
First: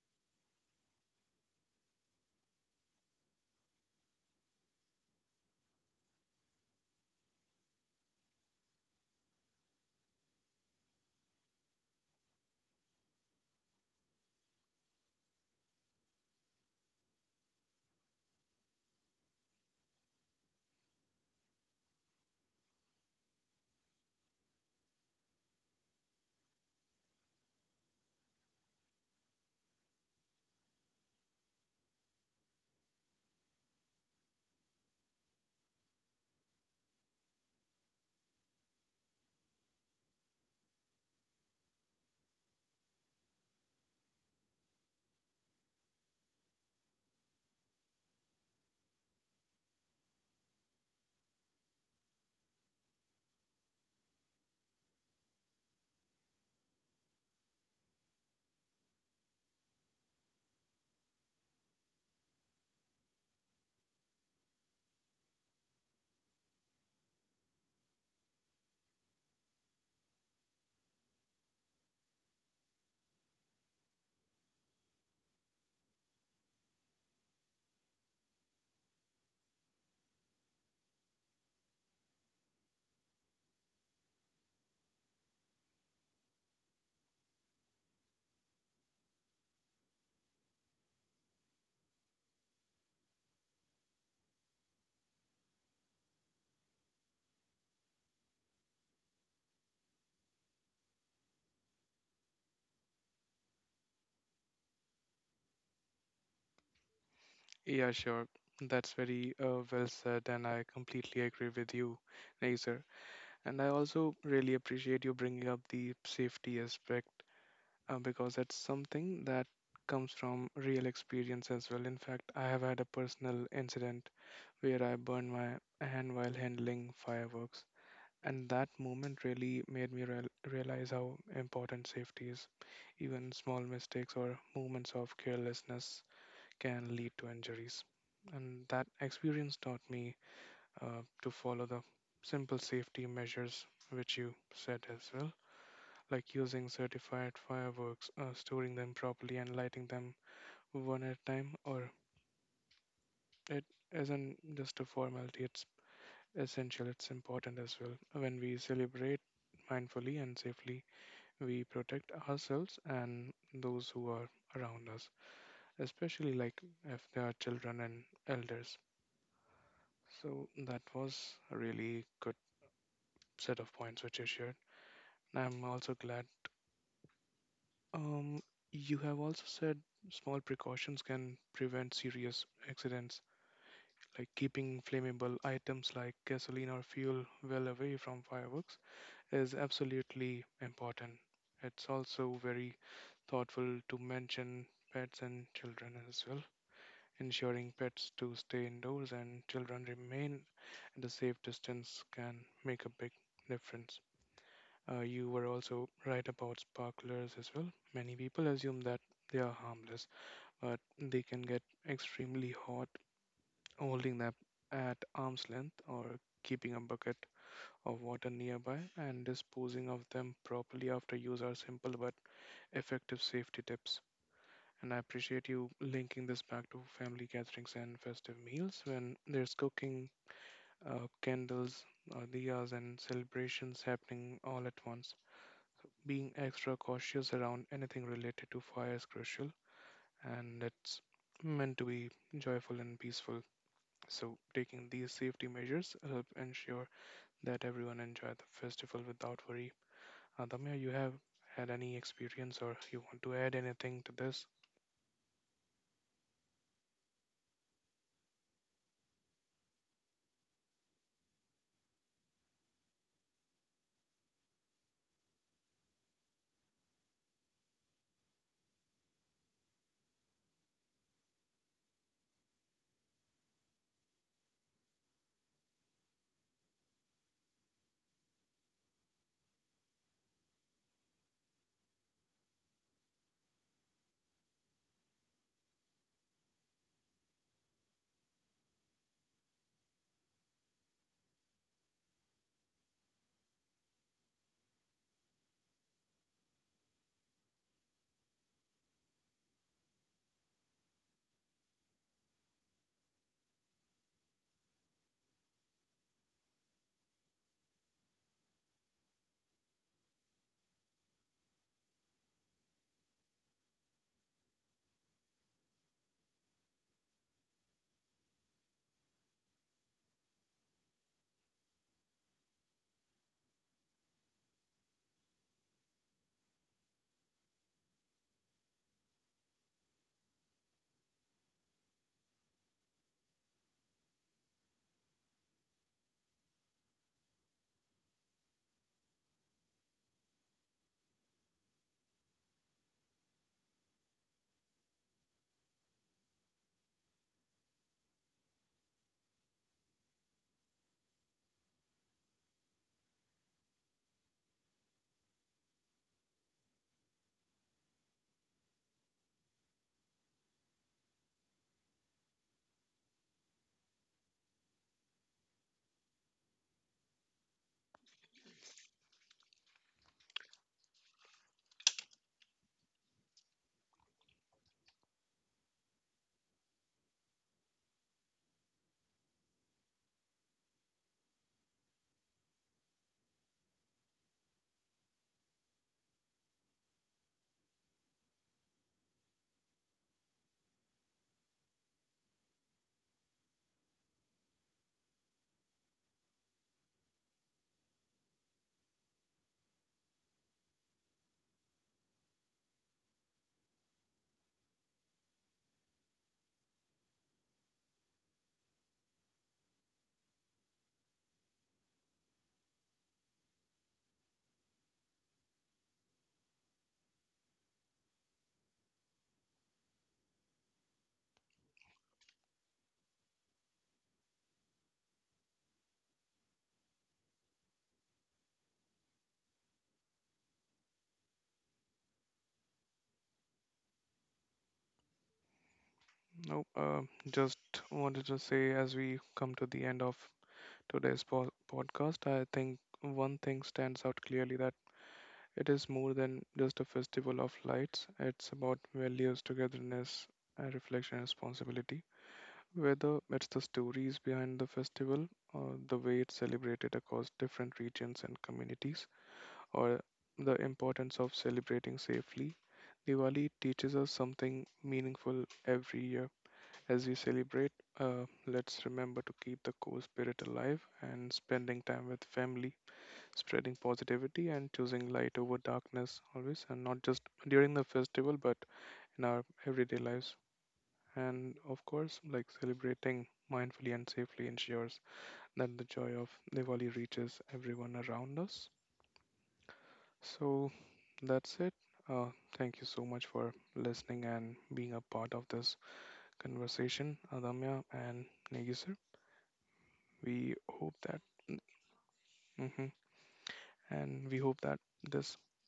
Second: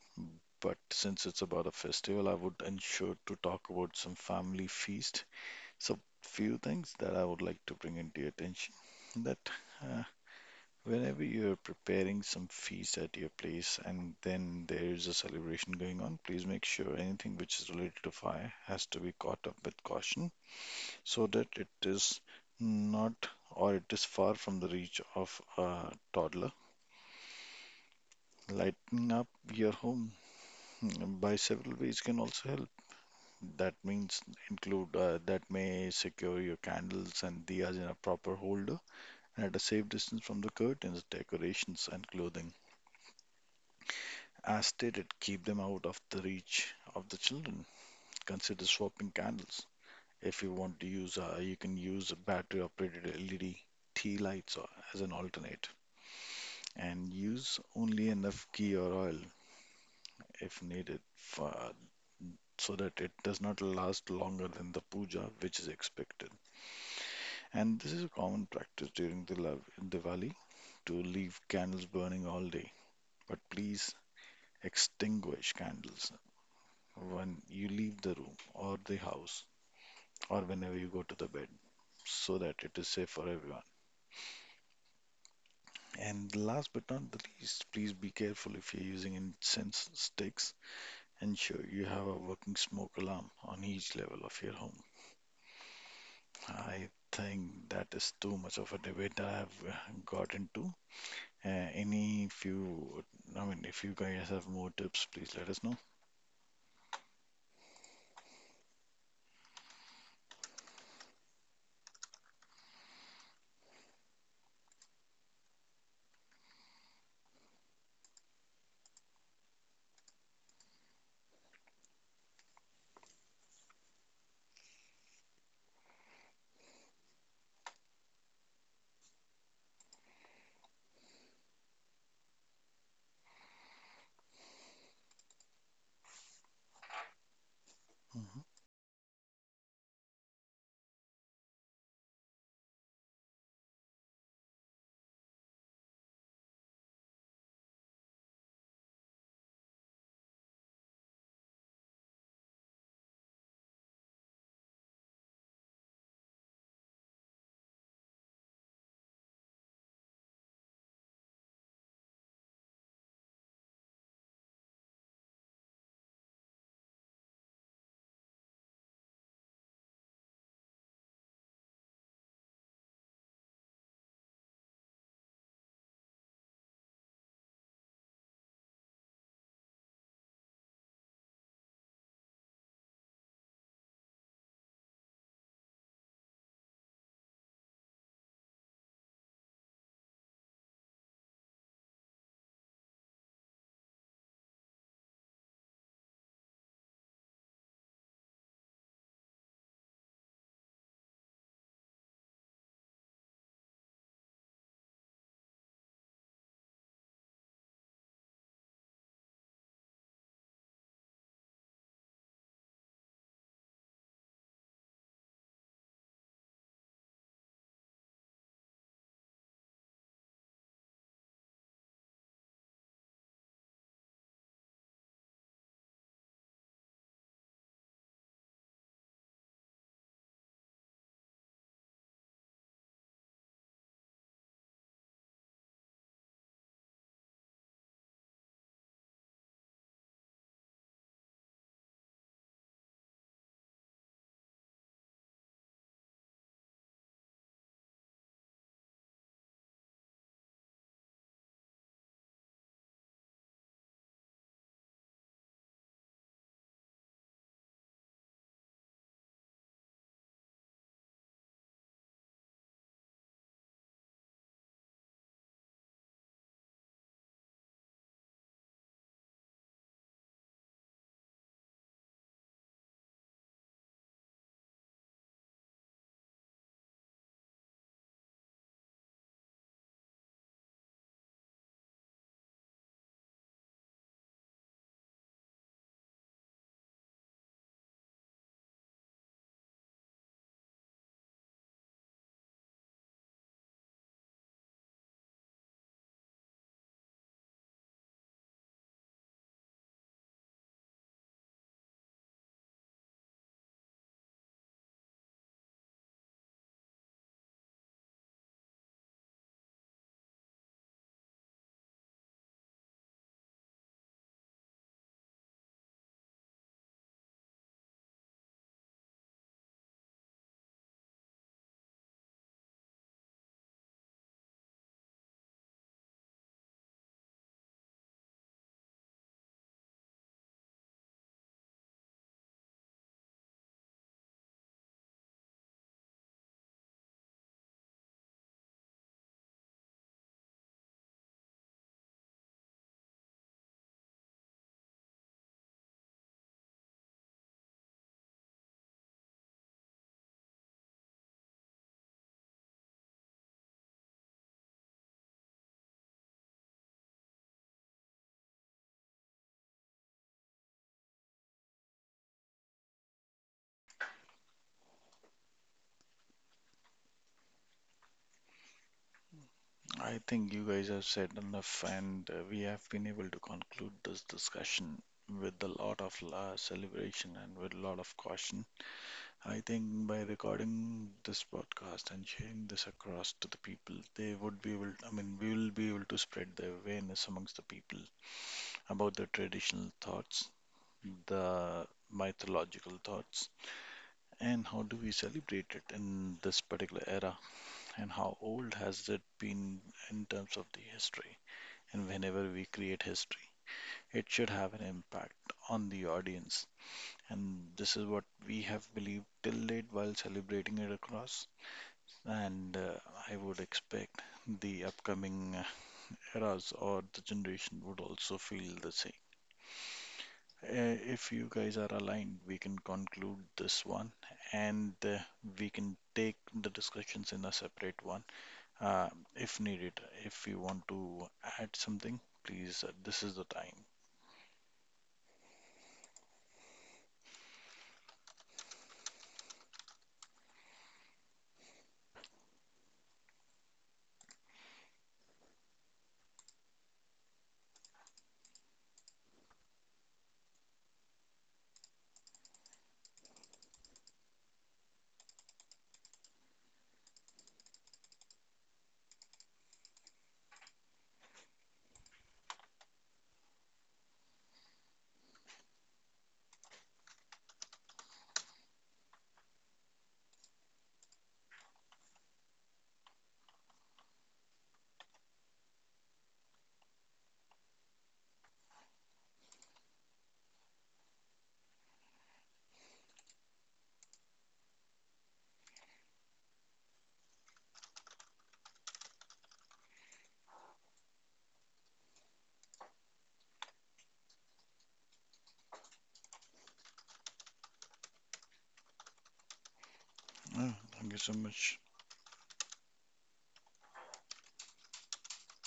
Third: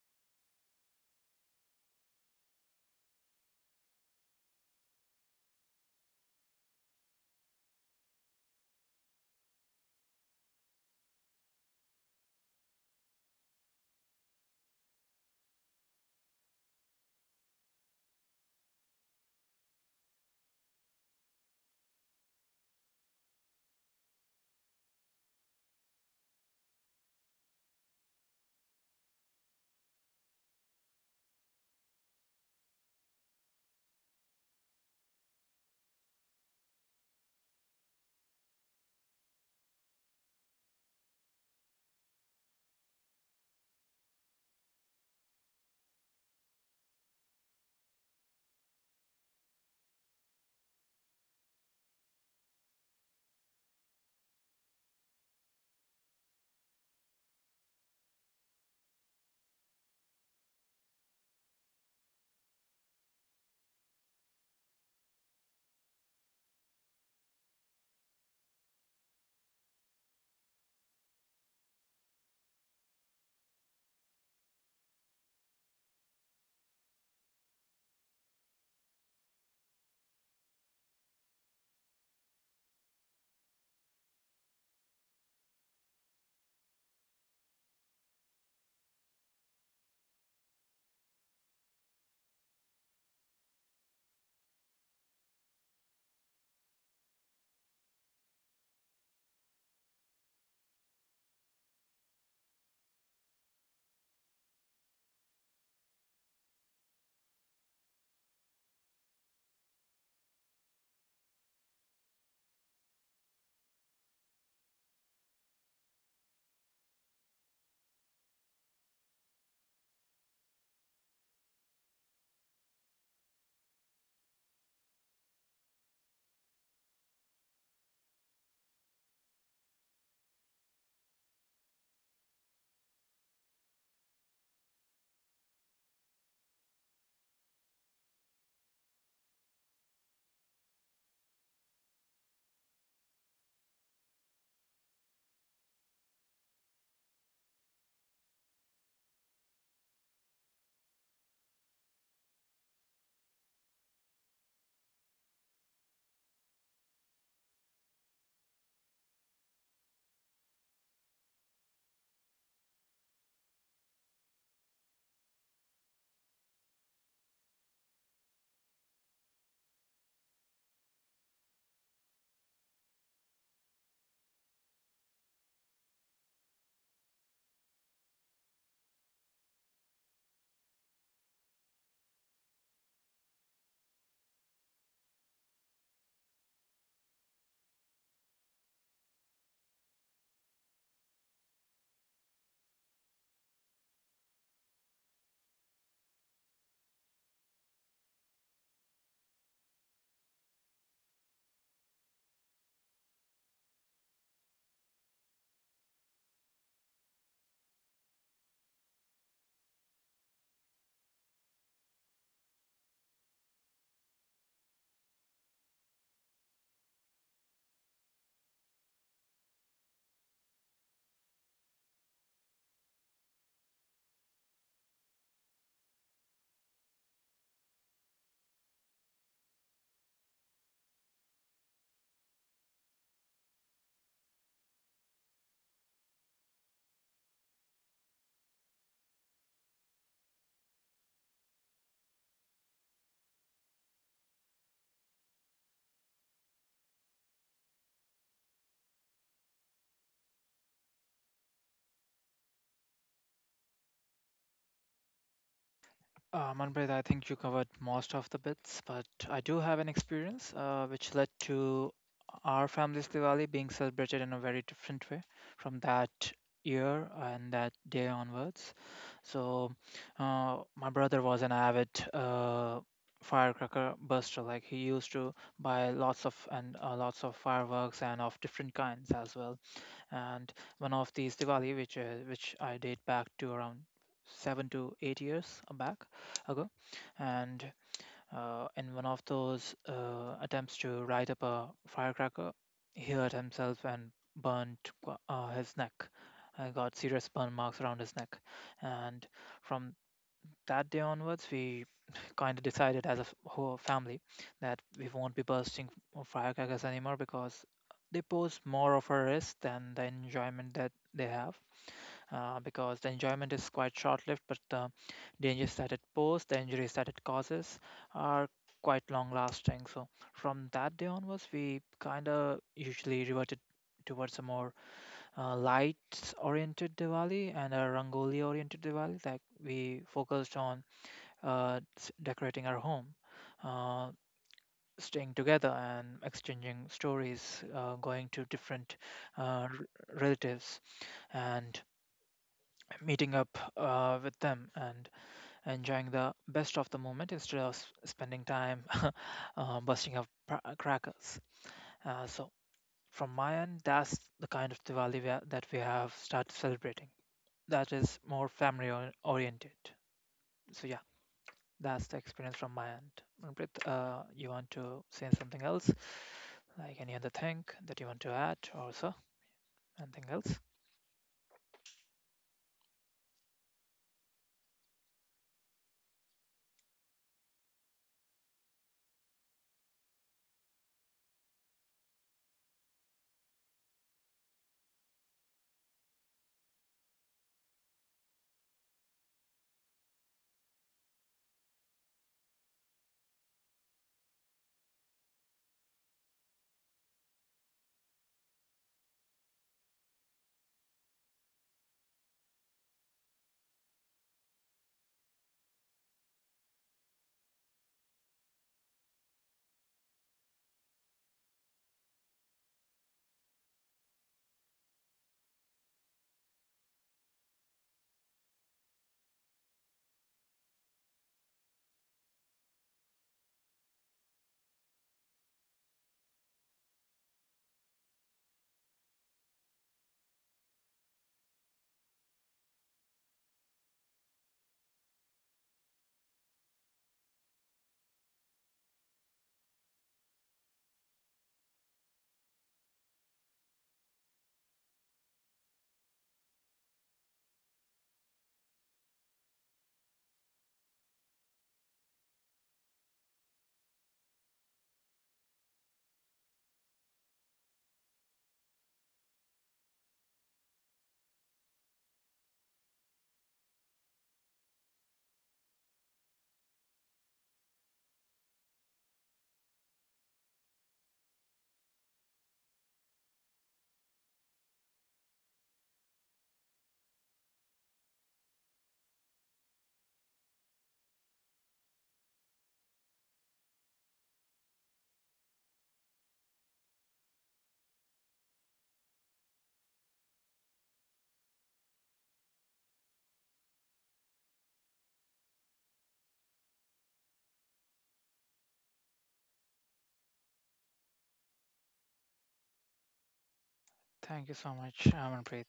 S2: But since it's about a festival, I would ensure to talk about some family feast. So, few things that I would like to bring into your attention that uh, whenever you're preparing some feast at your place and then there's a celebration going on, please make sure anything which is related to fire has to be caught up with caution so that it is not or it is far from the reach of a toddler. Lighten up your home by several ways can also help. That means include that may secure your candles and diyas in a proper holder and at a safe distance from the curtains, decorations, and clothing. As stated, keep them out of the reach of the children. Consider swapping candles. If you want to use, you can use battery-operated LED tea lights as an alternate, and use only enough ghee or oil if needed for so that it does not last longer than the puja which is expected. And this is a common practice during the Diwali to leave candles burning all day. But please extinguish candles when you leave the room or the house or whenever you go to the bed so that it is safe for everyone. And last but not the least, please be careful if you're using incense sticks. Ensure you have a working smoke alarm on each level of your home. I think that is too much of a debate I have got into. Any few, I mean, if you guys have more tips, please let us know.
S1: Yeah, sure. That's very well said, and I completely agree with you, Nazer. And I also really appreciate you bringing up the safety aspect because that's something that comes from real experience as well. In fact, I have had a personal incident where I burned my hand while handling fireworks, and that moment really made me realize how important safety is. Even small mistakes or moments of carelessness can lead to injuries.
S2: Mhm.
S1: And that experience taught me to follow the simple safety measures which you said as well, like using certified fireworks, storing them properly, and lighting them one at a time. Or it isn't just a formality, it's essential, it's important as well. When we celebrate mindfully and safely, we protect ourselves and those who are around us, especially like if they are children and elders. So that was a really good set of points which you shared. I'm also glad. Um, you have also said small precautions can prevent serious accidents, like keeping flammable items like gasoline or fuel well away from fireworks is absolutely important. It's also very thoughtful to mention pets and children as well, ensuring pets to stay indoors and children remain at a safe distance can make a big difference. You were also right about sparklers as well. Many people assume that they are harmless, but they can get extremely hot, holding them at arm's length or keeping a bucket of water nearby and disposing of them properly after use are simple but effective safety tips. And I appreciate you linking this back to family gatherings and festive meals when there's cooking, candles, diyas, and celebrations happening all at once, being extra cautious around anything related to fire is crucial, and it's meant to be joyful and peaceful. So, taking these safety measures help ensure that everyone enjoy the festival without worry. Damya, you have had any experience or you want to add anything to this?
S3: Manpreet, I think you covered most of the bits, but I do have an experience which led to our family's Diwali being celebrated in a very different way from that year and that day onwards. So, my brother was an avid firecracker buster. Like he used to buy lots of and lots of fireworks and of different kinds as well, and one of these Diwali, which I date back to around 7 to 8 years back ago, and in one of those attempts to light up a firecracker, he hurt himself and burnt his neck. I got serious burn marks around his neck, and from that day onwards, we kind of decided as a whole family that we won't be bursting firecrackers anymore because they pose more of a risk than the enjoyment that they have. Because the enjoyment is quite short-lived, but the dangers that it poses, the injuries that it causes, are quite long-lasting. So from that day onwards, we kind of usually reverted towards a more lights oriented Diwali and a Rangoli oriented Diwali. Like we focused on decorating our home, uh, staying together and exchanging stories, going to different uh, r- relatives and meeting up with them and enjoying the best of the moment instead of spending time busting up crackers. So, from my end, that's the kind of Diwali that we have started celebrating. That is more family oriented. So, yeah. That's the experience from my end. Manpreet, you want to say something else, like any other thing that you want to add, or so
S2: I
S3: anything
S2: think
S3: else?
S2: you guys have said enough, and we have been able to conclude this discussion with a lot of celebration and with a lot of caution. I think by recording this podcast and sharing this across to the people, they would be able, I mean, we will be able to spread the awareness amongst the people about the traditional thoughts, the mythological thoughts, and how do we celebrate it in this particular era, and how old has it been in terms of the history. And whenever we create history, it should have an impact on the audience. And this is what we have believed till date while celebrating it across. And I would expect the upcoming eras or the generation would also feel the same. If you guys are aligned, we can conclude this one and we can take the discussions in a separate one uh, if needed. If you want to add something, please, this is the time.
S1: No, just wanted to say as we come to the end of today's podcast, I think one thing stands out clearly that it is more than just a festival of lights, it's about values, togetherness, and reflection responsibility. Whether it's the stories behind the festival, or the way it's celebrated across different regions and communities, or the importance of celebrating safely, Diwali teaches us something meaningful every year. As we celebrate, let's remember to keep the core spirit alive and spending time with family, spreading positivity and choosing light over darkness always, and not just during the festival, but in our everyday lives. And of course, like celebrating mindfully and safely ensures that the joy of Diwali reaches everyone around us. So that's it. Uh, Thank you so much for listening and being a part of this conversation, Adamya and Negi sir. We hope
S2: Thank you
S1: that,
S2: so much.
S1: hmm, and we
S3: Thank you
S1: hope
S3: so
S1: that
S3: much,
S1: this,
S3: Manpreet,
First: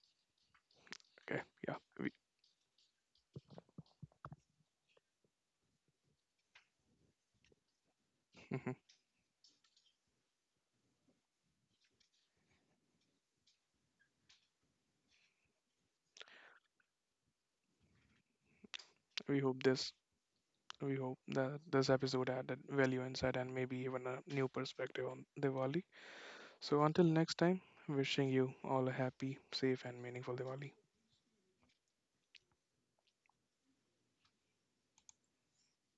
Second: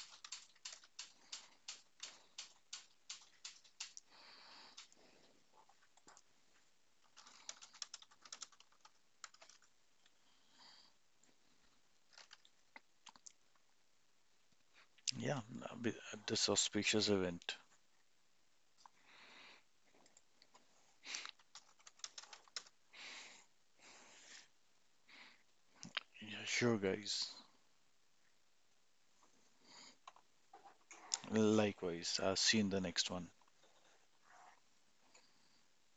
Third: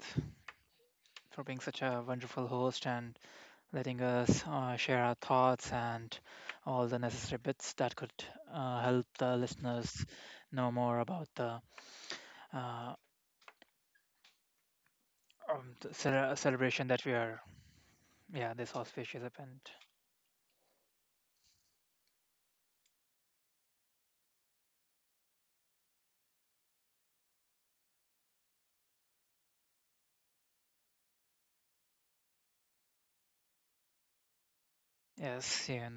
S3: for
S1: okay,
S3: being
S1: yeah,
S3: such a
S1: we,
S3: wonderful host and letting us share our thoughts and all the necessary bits that could
S1: mhm,
S3: help the listeners know more about uh,
S2: Yeah,
S3: the
S2: this
S3: celebration that
S2: auspicious
S3: we are,
S2: event.
S3: yeah, this auspicious
S1: we hope
S3: event.
S1: this we hope that this episode added value, insight, and maybe even a new perspective on Diwali.
S2: Yeah, sure,
S1: So, until
S2: guys.
S1: next time, wishing you all a happy, safe, and meaningful Diwali.
S2: Likewise, I'll see you in the next one.
S3: Yes, see you